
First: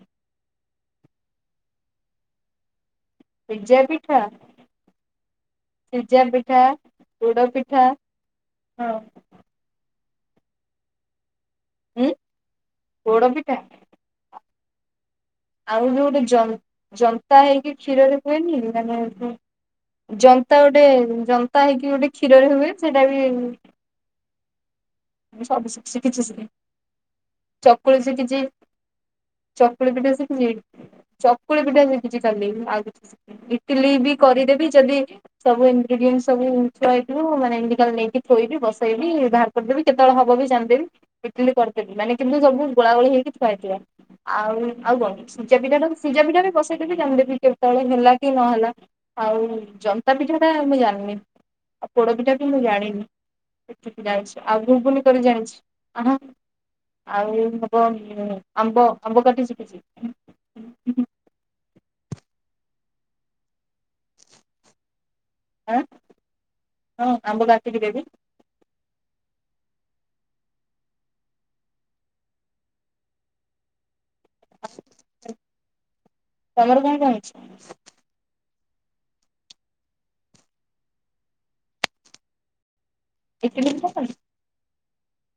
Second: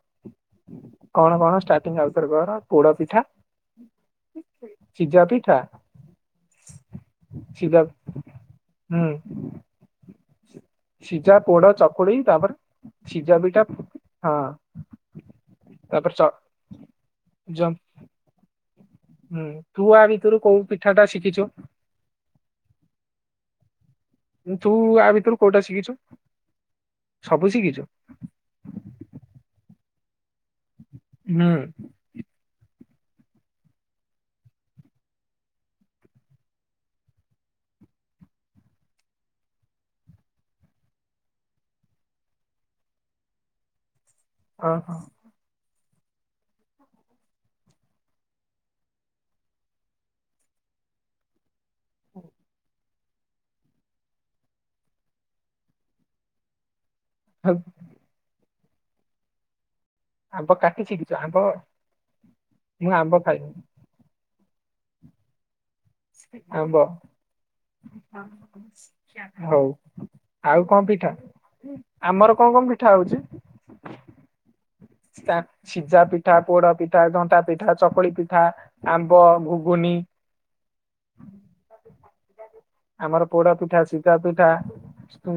କଣ କଣ ଷ୍ଟାର୍ଟିଂ ଅବସର କର ପୋଡ ପଠା ପିଜା ପିଠା ସିଝା ପିଠା ସିଜା ପିଠା ପୁଡ ପିଠା ସିଝା ହଁ। *unintelligible* ଯା ପୋଡ ଉଁ ଚକୁଳି ତାପରେ ସିଝା ପିଠା ହଁ ଆଉ ବି ତାପରେ ଗୋଟେ ଚ ଜ ଜନ୍ତା ଯ ହେଇକି କ୍ଷୀରରେ ଖୁଏନି। ମାନେ ହୁଁ ତୁ ଆ ଭିତରୁ ଜନ୍ତା କୋଉ ଗୋଟେ ପିଠା ଟା ଶିଖିଛୁ ଜନ୍ତା ହେଇକି ଗୋଟେ କ୍ଷୀରରେ ହୁଏ। ସେଟା ବି ତୁ ଆ ଭିତରୁ କୋଉଟା ସବୁ ଶିଖିଛୁ ଶିଖିଛି। ସବୁ ଶିଖିଛୁ? *unintelligible* ହୁଁ ହୁଁ ଚକୁଳି ପିଠା ଶିଖିଛି ଖାଲିି ଆଉ ଇଟିଲି ବି କରିଦେବି ଯଦି ସବୁ ଇନଗ୍ରିଡିଏଣ୍ଟ ସବୁ ଆଇଥିବ ମାନେ ଏଇତିା ନେଇକି ଥୋଇବି ବସେଇବି ବାହାର କରିଦେବି କେତେବେଳେ ହବ ବି ଜାଣିଦେବ ଇଟିଲି କରିଦେବି ମାନେ କିନ୍ତୁ ସବୁ ଗୋଳା ଗୋଳି ହେଇକି ଥୁଆଇଥିଲା। ଆଉ ଓହୋ ଆଉ କଣ? ପି ସିଜା ପିଠା ବି ବସେଇକବ ବି ଜାଣି ଦେେବି କେତେବେଳେ ହେଲା କି ନହେଲା ଆଉ ଜନ୍ତା ପିଠା ଟା ମୁଁ ଜାଣିନି ଆଉ ପୋଡ ପିଠା ବି ମୁଁ ଜାଣିନି ଏଠ ଜାଣିଛି ଆଉ ଘୁଗୁନ କରି ଜାଣିଚି। ଆଉ ହେବ। ଆମ୍ବ ଆମ୍ବ କାଟିଚି କିିଛି ଆମ୍ବ କାଟିଚି କିଛୁ ଆମ୍ବ ମୁଁ ଆମ୍ବ ଖାଇବି। ଆଁ ଆମ୍ବ ହଁ ଆମ୍ବ କାଟିକି ଦେବି ହଉ ଆଉ କଣ ପିଠା ଆମର କଣ କଣ ପିଠା ହଉଚି। ସିଝା ପିଠା ପୋଡ ତମର କଣ ପିଠା କଣ ଘଣ୍ଟା ହେଇଛି ପିଠା ଚକୁଳି ପିଠା। ଆମ୍ବ ଘୁଗୁନି ହୁଁ। ଆମର ପୋଡା ଇଟିଲି ପିଠା କଣ ଶୀତା ପିଠା।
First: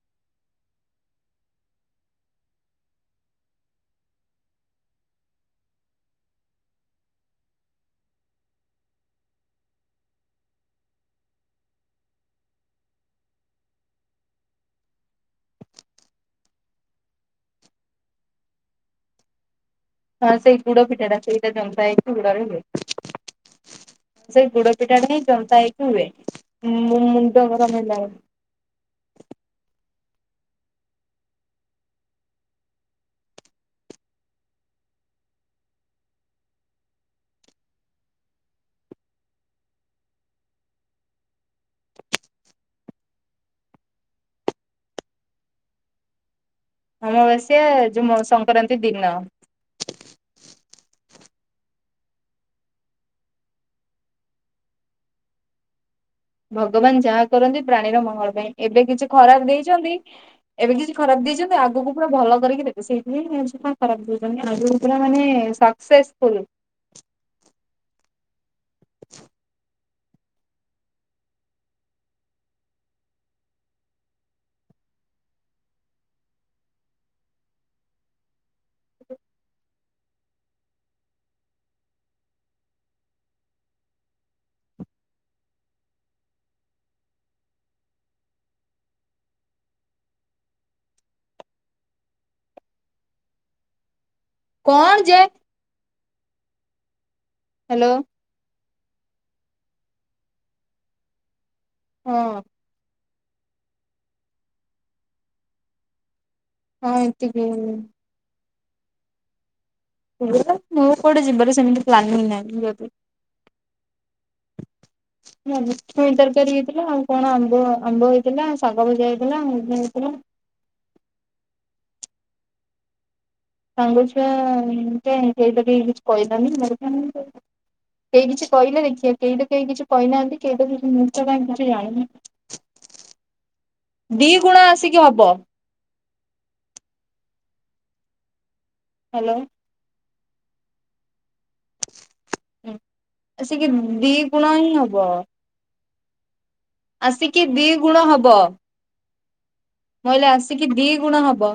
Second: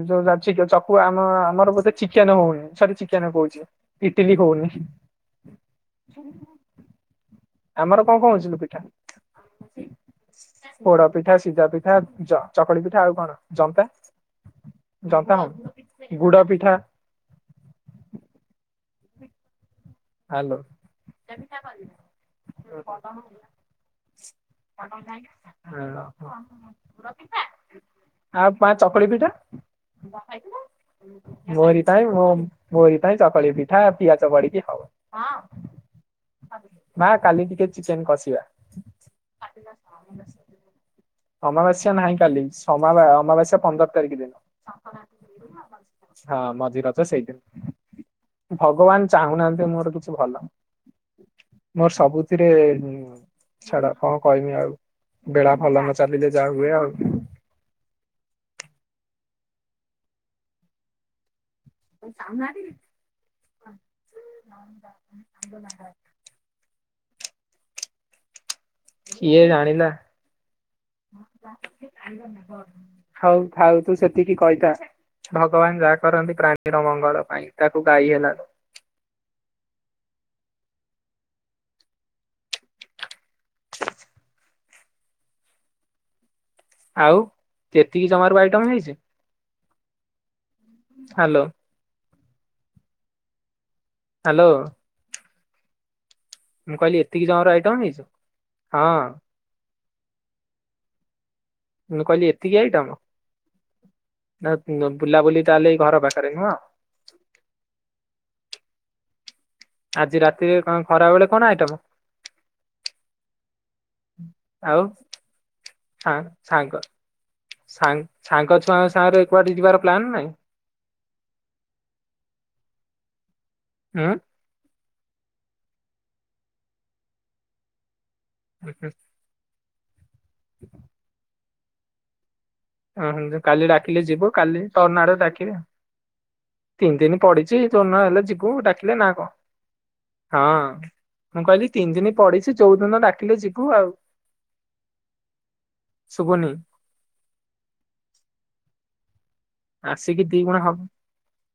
ଯୋଉ ଚକ ଆମ ଆମର ବୋଧେ ଚିକେନଜ ହଉନି ସରି ଚିକେନ କହୁଛି ଇଟିଲି ହଉନି। ଆମର କଣ କଣ ହ ପିଠା ପୋଡ ପିଠା ସିଝା ପିଠା ଚକୁଳି ପିଠା ଆଉ କଣ ଜନ୍ତା ଜନ୍ତା ହ ଗୁଡ ପିଠା। ହଁ ସେଇ ହାଲୋ ଗୁଡ ପିଠା ଟା ସେଇଟା ଜନ୍ତା ହେଇକି ଗୁଡରେ ହୁଏ, ସେଇ ଗୁଡ ପିଠାଟା ହିଁ ଜନ୍ତା ହେଇକି ହୁଏ, ମୁଣ୍ଡ ଗରମ ହେଲା। ଆଉ ମା ଚକୁଳି ପିଠା ମୋରି ପାଇଁ ମୋରି ତାଇ ଚକଳି ପିଠା ପିଆ ଚ ପଡି କି ଖବ ମା କାଲି ଟିକେ ଚିକେନ କଷିବା। ଅମାବାସ୍ୟା ନାହିଁ କାଲି ଅମାବାସ୍ୟା ପନ୍ଦର ତାରିଖ ଦିନ ହଁ ମ। ରଛ ସେଇଦିନ ଅମାବାସ୍ୟା ଯୋଉ ସଂକ୍ରାନ୍ତି ଭଗବାନ ଦିନ। ଚାହୁଁନାହାନ୍ତି ମୋର କିଛି ଭଲ। ମୋର ସବୁଥିରେ ଛଡା କଣ କହିବି ଆଉ ବେଳା ଭଲ ନ ଚାଲିଲେ ଯାହା ହୁଏ ଆଉ ଭଗବାନ ଯାହା କରନ୍ତି ପ୍ରାଣୀର ମଙ୍ଗଳ ପାଇଁ। ଏବେ କିଛି ଖରାପ ଦେଇଛନ୍ତି ଏବେ କିଛି ଖରାପ ଦେଇଛନ୍ତି ଆଗକୁ ପୁରା ଭଲ କରିକି ଦେବେ ସେଇଥିାଇଁ କଣ ଖରାପ ଦଉଛନ୍ତି ଆଗକୁ ପୁରା ମାନେ ସକ୍ସେସଫୁଲ ଇଏ ଜାଣିିଲ ହଉ ଥାଉ ତୁ ସେତିକି କହିଥା ଭଗବାନ ଯାହା କରନ୍ତି ପ୍ରାଣୀର ମଙ୍ଗଳ ପାଇଁ ତାକୁ ଗାଇ ହେଲାନ *unintelligible* *unintelligible* ଆଉ ଯେତିକି ଜମାରୁ ଆଇଟମ ହେଇଛି ହ୍ୟାଲୋ ହ୍ୟାଲୋ କଣ ଯେ ମୁଁ କାଲି ଟତିକି ଜଣର ଆଇଟମ୍ ହ୍ୟାଲୋ ହେଇଯ ହଁ ମୁଁ ହଁ କହିଲି ଏତିକି ଆଇଟମ ନା ବୁଲାବୁଲି ତାହେଲେ ଘର କ ହଁ ଏତିକ ଆଜି ରାତିରେ କଣ ମୁଁ ଖରା କୋଉଠି ବେଳେ କଣ ଯିବାର ଆଇଟମ ସେମିତି ପ୍ଲାନିଂ ନାହିଁ ଆଉ ଯିୁ ତରକାରୀ ସାଙ୍ଗ ହେଇଥିଲା ଆଉ କଣ ଆମ୍ବ ସାଙ୍ଗ ଆମ୍ବ ହେଇଥିଲା ସାଙ୍ଗ ଶାଗ ଛୁଆଙ୍କ ଭଜା ସାଙ୍ଗରେ ହେଇଥିଲା କୁଆଡେ ଯିବାର ପ୍ଲାନ ହେଇଥିଲା ନାହିଁ। ହୁଁ ସଙ୍ଗୁଛ ସେ ସେଇଟ ଟିକ କିଛି କହିଲାନି କେଇ କିଛି ହୁଁ କହିଲେ ହୁଁ। ଦେଖିବା କେଇଟା କେଇ କିଛି କହିନାହାନ୍ତି କେ ସେ ଓ କାଲି ଡାକିଲେ ଯିବୁ ଗୁଣା କାଲି ଆସିକି ତନା ଆଡ ହବ ଡାକିଲି ତିନି ଦିନ ପଡିଚଛି ତୋ ନ ହେଲେ ଯିବୁ ଡାି ଆଥିଲେ ନା କଣ ହ୍ୟାଲୋ ହଁ ମୁଁ କହିଲି ତିନି ଦିନ ପଢିଛି ଚଉଦିନ ଡାକିଲେ ଆସିକି ଯିବୁ ଆଉ ଦି ଗୁଣ ହିଁ ହବ। ଶୁଭନି ଆସିକି ଦି ଗୁଣ ହବ ମହିଲେ ଆସିକି ଦି ଗୁଣ ହବ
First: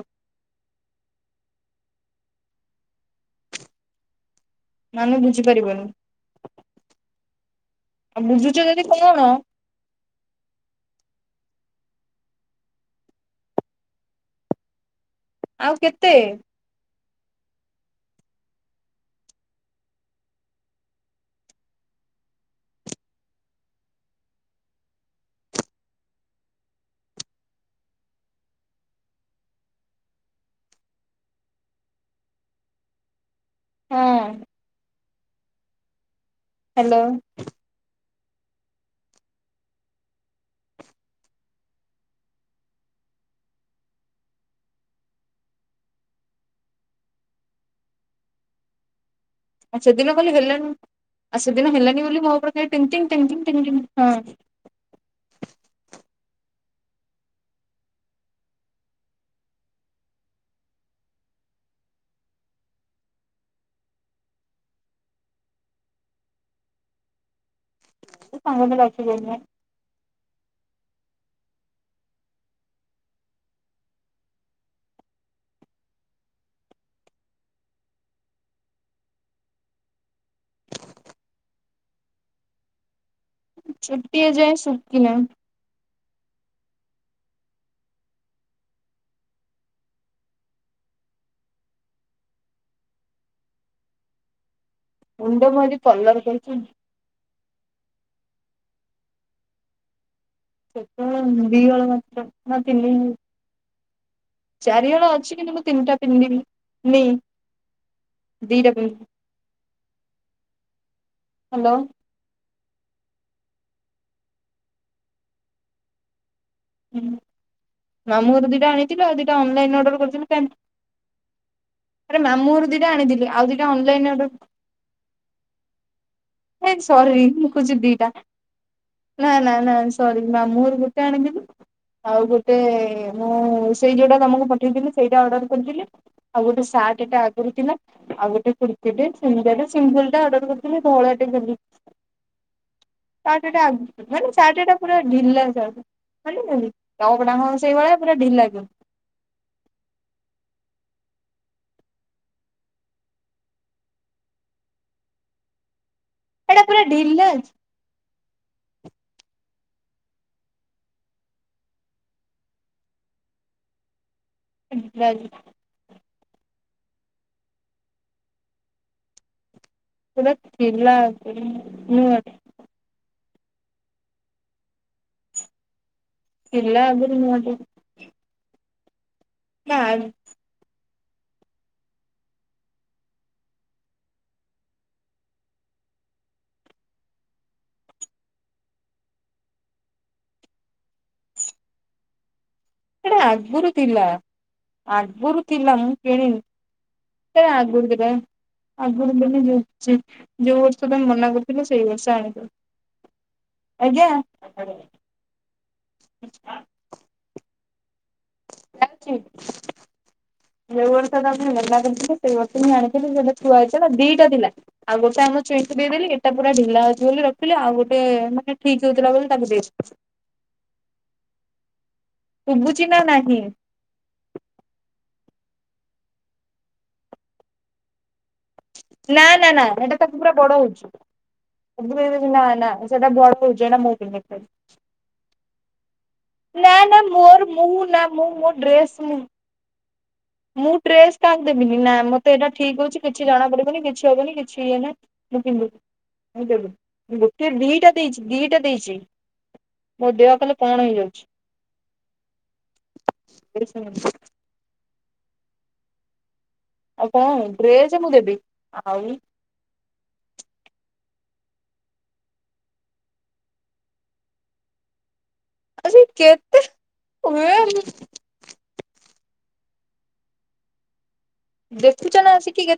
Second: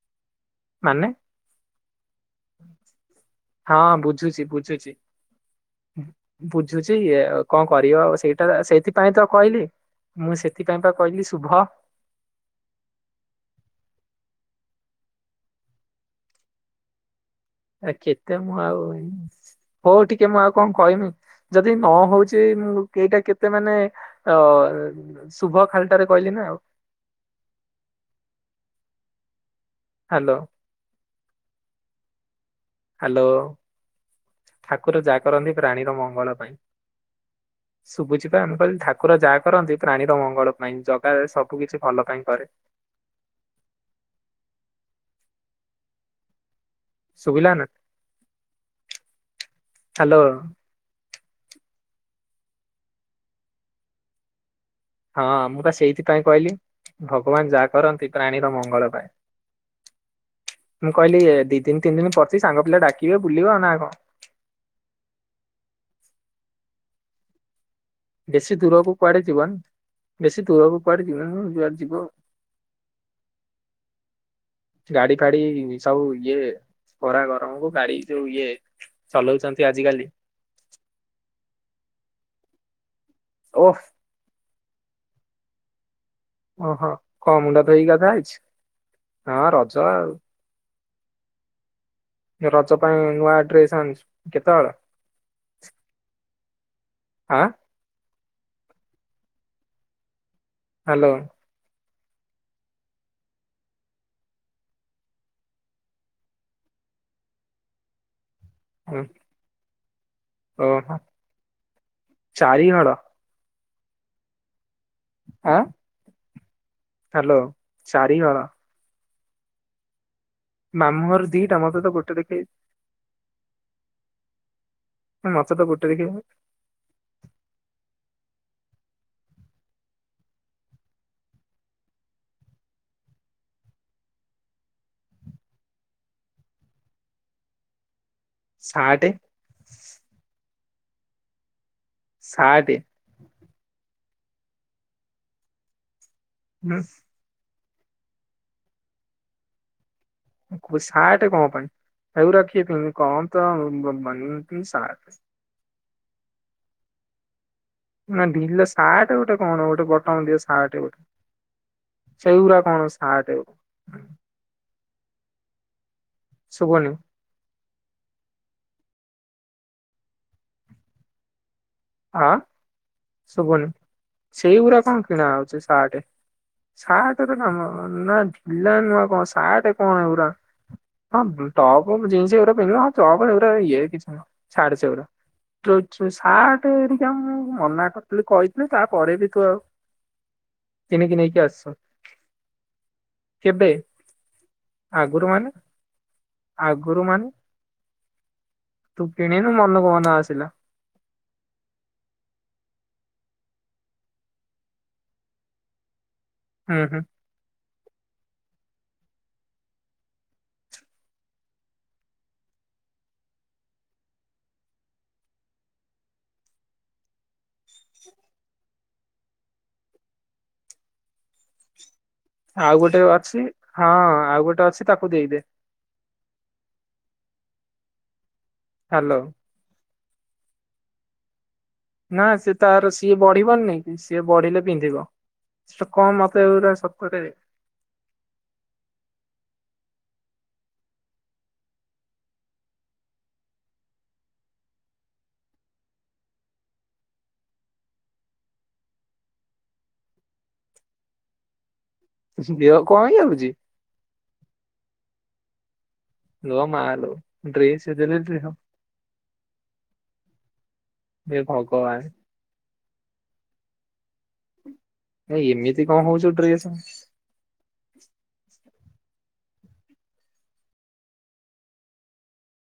ହଁ ହଁ ବୁଝୁଛି ବୁଝୁଛି ମାନେ ବୁଝିପାରିବନି। ବୁଝୁଛି କଣ କରିବ ଆଉ ସେଇଟା ବୁଝୁଛ ଯଦି ସେଇଥିପାଇଁ କଣ ତ କହିଲି ମୁଁ ସେଥିପାଇଁ ବା କହିଲି ଶଭ ଆଉ କେତେ ଆ କେତେ ମୁଁ ଆଉ ହଉ ଟିକେ ମୁଁ ଆଉ କଣ କହମି ଯଦି ନ ହଉଛି ମୁଁ ଏଇଟା କେତେ ମାନେ ଅ ଶୁଭ ଖାଲଟାରେ କହିଲି ନା ଆଉ ହ୍ୟାଲୋ। ହାଲୋ। ହଁ ଠାକୁର ଜା କରନ୍ତି ପ୍ରାଣୀର ମଙ୍ଗଳ ହ୍ୟାଲୋ। ରେ ମୁଁ କହିଲି ଠାକୁର ଯାହା କରନ୍ତି ପ୍ରାଣୀର ମଙ୍ଗଳ ପାଇଁ। ଜଗା ସବୁ କିଛି ଭଲ ପାଇଁ କରେ। ସୁଭିଲାନା? ଆଚ୍ଛା ସେଦିନ କାଲି ହେଲାନା। ଆଉ ସେଦିନ ହେଲାନି ବୋଲି ମୋ ଉପରେ ଖାଲି ଟିଙ୍ଗ ଟିଙ୍ଗ ଟିଙ୍ଗ ଟିଙ୍ଗ ହଁ ହଁ, ମୁଁ ପା ସେଇଥିପାଇଁ କହିଲି, ଭଗବାନ ଯାହା କରନ୍ତି ପ୍ରାଣୀର ମଙ୍ଗଳ ପାଇଁ। ମୁଁ କହିଲି ଏ ଦି ଦିନ ତିନି ଦିନ ପଡିଚି ସାଙ୍ଗ ପିଲା ଡାକିବେ ବୁଲିବ ନା କଣ? ହଁ ବେଶୀ ସାଙ୍ଗ ପିଲା ଦୂରକୁ କୁଆଡେ ଉଠିଲେଣି ଜୀବନ ବେଶୀ ଦୂରକୁ ଯିବାନି ଯେ ଯୁଆଡେ ଯିବ ଗାଡି ଫାଡି ସବୁ ଇଏ ଖରା ଗରମକୁ, ଗାଡି ଯୋଉ ଇଏ ଚଲଉଛନ୍ତି ଆଜିିକାଲି ଛୁଟି ଏଯାଏଁ ସ *unintelligible* ନା ଓହୋ କଣ ମୁଣ୍ଡା ଧୋଇକି ଗାଧା ହେଇଛି, ହଁ ରଜ ଆଉ। ରଜ ପାଇଁ ନୂଆ ଡ୍ରେସ୍ ଅଣଚୁ, କେତେହଳ? ମୁଣ୍ଡ ମୁଁ ଆଜି କଲର୍ କରି ଚି ଆଁ? ହ୍ୟାଲୋ କେତେହଳ ଦି ହଳ ବା। ଯମା ତିନି ହଳ, ଚାରି ହଳ ଅଛି କିନ୍ତୁ, ମୁଁ ତିନିଟା ପିନ୍ଧିବି, ନି ଦିଟା ଉଁ, ପିନ୍ଧିବି। ଓହୋ ହ୍ୟାଲୋ ଚାରି ହଳ। ଆଁ? ହୁଁ ହ୍ୟାଲୋ ଚାରି ହଳ ମାମୁଁଘର ଦିଟା ଆଣି ଥିଲା ଦିଟା ଅନଲାଇନ୍ ଅର୍ଡର୍ କରିଚି ମୁଁ। ମାମୁଁ ଘରୁ ଦିଟା ମୋତେ ତ ଗୋଟେ ଦେଖେଇ ମାମୁଁ ଘରୁ ଦିଟା ଆଣିଥିଲି ଆଉ ଦିଟା ଅନଲାଇନ୍ ଅର୍ଡର ହଁ ମୋତେ ତ ଗୋଟେ ଦେଖେଇ ହେ, ସରି, ମୁଁ କହୁଚୁ ଦିଟା ନା, ନା, ନା, ସରି, ମାମୁ ଘରୁ ଗୋଟେ ଆଣିଥିଲି। ଆଉ ଗୋଟେ ମୁଁ ସେଇ ଯୋଉଟା ତୋମକୁ ପଠେଇଥିଲି ସେଇଟା ଅର୍ଡର କରିଥିଲି। ଆଉ ଗୋଟେ ସାର୍ଟଟା ଆଗରୁ ଥିଲା। ଆଉ ଗୋଟେ କୁର୍ତ୍ତୀ ସାର୍ଟ ଟା ସେମତିଆଟା ସିମ୍ପୁଲ ଟା ଅର୍ଡର କରି ହେଲେ ଧଳା ହେ ଗଲି। ସାଟେ ସାର୍ଟ ଟା ଆଉ ମାନେ ସାର୍ଟ ଟା ପୁରା ଢିଲା ସାର୍ଟ। ହୁଁ ଟପ୍ ଟା ମୋ ସେଇଭଳିଆ ପୁରା *unintelligible* ସାଟ କଣ ପାଇଁ *unintelligible* କଣ ତ *unintelligible* ସାଟ ସେଇଟା ପୁରା ଢିଲା ଅଛି। ନା, ଢିଲା ସାର୍ଟ ଗୋଟେ କଣ, ଗୋଟେ ବଟମ ଦିଆ ସାର୍ଟ *unintelligible* କଣ ସାର୍ଟ *inaudible* ସୁବୁନି *unintelligible* ଥିଲା ହୁଁ ଆଁ ଶୁଭୁନି ସେଇଗୁଡା କଣ କିଣା ହଉଛି ସାର୍ଟ ଥିଲା ଆଗରୁ ଶାର୍ଟ ରେ ନୂଆଟେ। କାମ ନା ସାଟେ ନା କଣ ଏଉରା ହଁ ଟପ୍ ଜିନ୍ସ ଏଗୁଡା ପିନ୍ଧିଲ ହଁ ଟପ୍ ଏଗୁଡା ଇଏ କିଛି ନୁହଁ ଛାଡ ସେଗୁଡା ସାର୍ଟ ମତେ ଏଠିକ ମୁ ମନା କରିଥିଲି କହିଥିଲି ତାପରେ ବି ତୁ ଆଉ କିଣିକି ନେଇକି ଆସିଛୁ ସେଟା କେବେ ଆଗରୁ ଥିଲା ଆଗରୁ ଥିଲା ମୁଁ କିଣିନି ଆଗରୁ ମାନେ ସେଟା ଆଗରୁ ଥିଲା ତୁ ଆଗରୁ ବୋଲି କିଣିନୁ ମନକୁ ଯାଉଛି ମନ ଆସିଲା ଯୋଉ ବର୍ଷ ତମେ ମନା କରୁ ଆଜ୍ଞା ହୁଁ ହୁଁ ଯୋଉଁ ବର୍ଷ ତମେ ଲେହଙ୍ଗା କରିଥିଲେ ସେଇ ବର୍ଷ ମୁଁ ଆଣିଥିଲି ସେଟା ଥୁଆ ହେଇଥିଲା ଦିଟା ଥିଲା ଆଉ ଗୋଟେ ଆମ ଚୁଇଁ କୁ ଦେଇଦେଲି ଏଟା ପୁରା ଢିଲା ହଉଛି ବୋଲି ରଖିଲି ଆଉ ଗୋଟେ ମାନେ ଠିକ ହଉଥିଲା ବୋଲି ତାକୁ ଦେଇଥିଲି ଆଉ ଗୋଟେ ଅଛି ହଁ ଆଉ ଗୋଟେ ଅଛି ତାକୁ ଦେଇଦେ ହ୍ୟାଲୋ ନା ନା ହେଟା ତାକୁ ପୁରା ବଡ ହଉଛି ତାକୁ ନା ଦେଇଦେବି ସେ ତାର ସେଟା ସିଏ ବଡ ହଉଛି ବଢିବନି ଏଇଟା ମୁଁ କି ସିଏ ପିନ୍ଧିବି ବଢିଲେ ପିନ୍ଧିବ କଣ ମତେ ଏଗୁରା ନା ନା ସତରେ ମୋର ମୁଁ ନା ମୁଁ ମୋ ଡ୍ରେସ୍ ମୁଁ ମୁଁ ଡ୍ରେସ୍ କାହାକୁ ଦେବିନି ନା ମତେ ଏଇଟା ଠିକ ହଉଛି କିଛି ଜଣା ପଡିବନି କିଛି ହବନି କିଛି ଇଏ ନାଇ ମୁଁ ପିନ୍ଧିବି ମୁଁ ଦେବିନି ଗୋଟେ ଦିଟା ଦେଇଛି ଦିଟା ଦେଇଛି ମୋ ଦେହ ଖାଲି କଣ ହେଇଯାଉଛି ଦେହ କଣ ହେଇଯାଉୁଛି ଆଉ ମାଲୋ କଣ ଡ୍ରେସ ଡ୍ରେସ୍ ମୁଁ ଦେଲେ ଦେବି ଯେ ଆଉ ଏ ଭଗବାନ ଏ ଏମିତି ଆଜି କଣ ହଉଛୁ କେତେ ଡ୍ରେସ ଦେଖୁଛ ନା ଆଶିକି କେତେ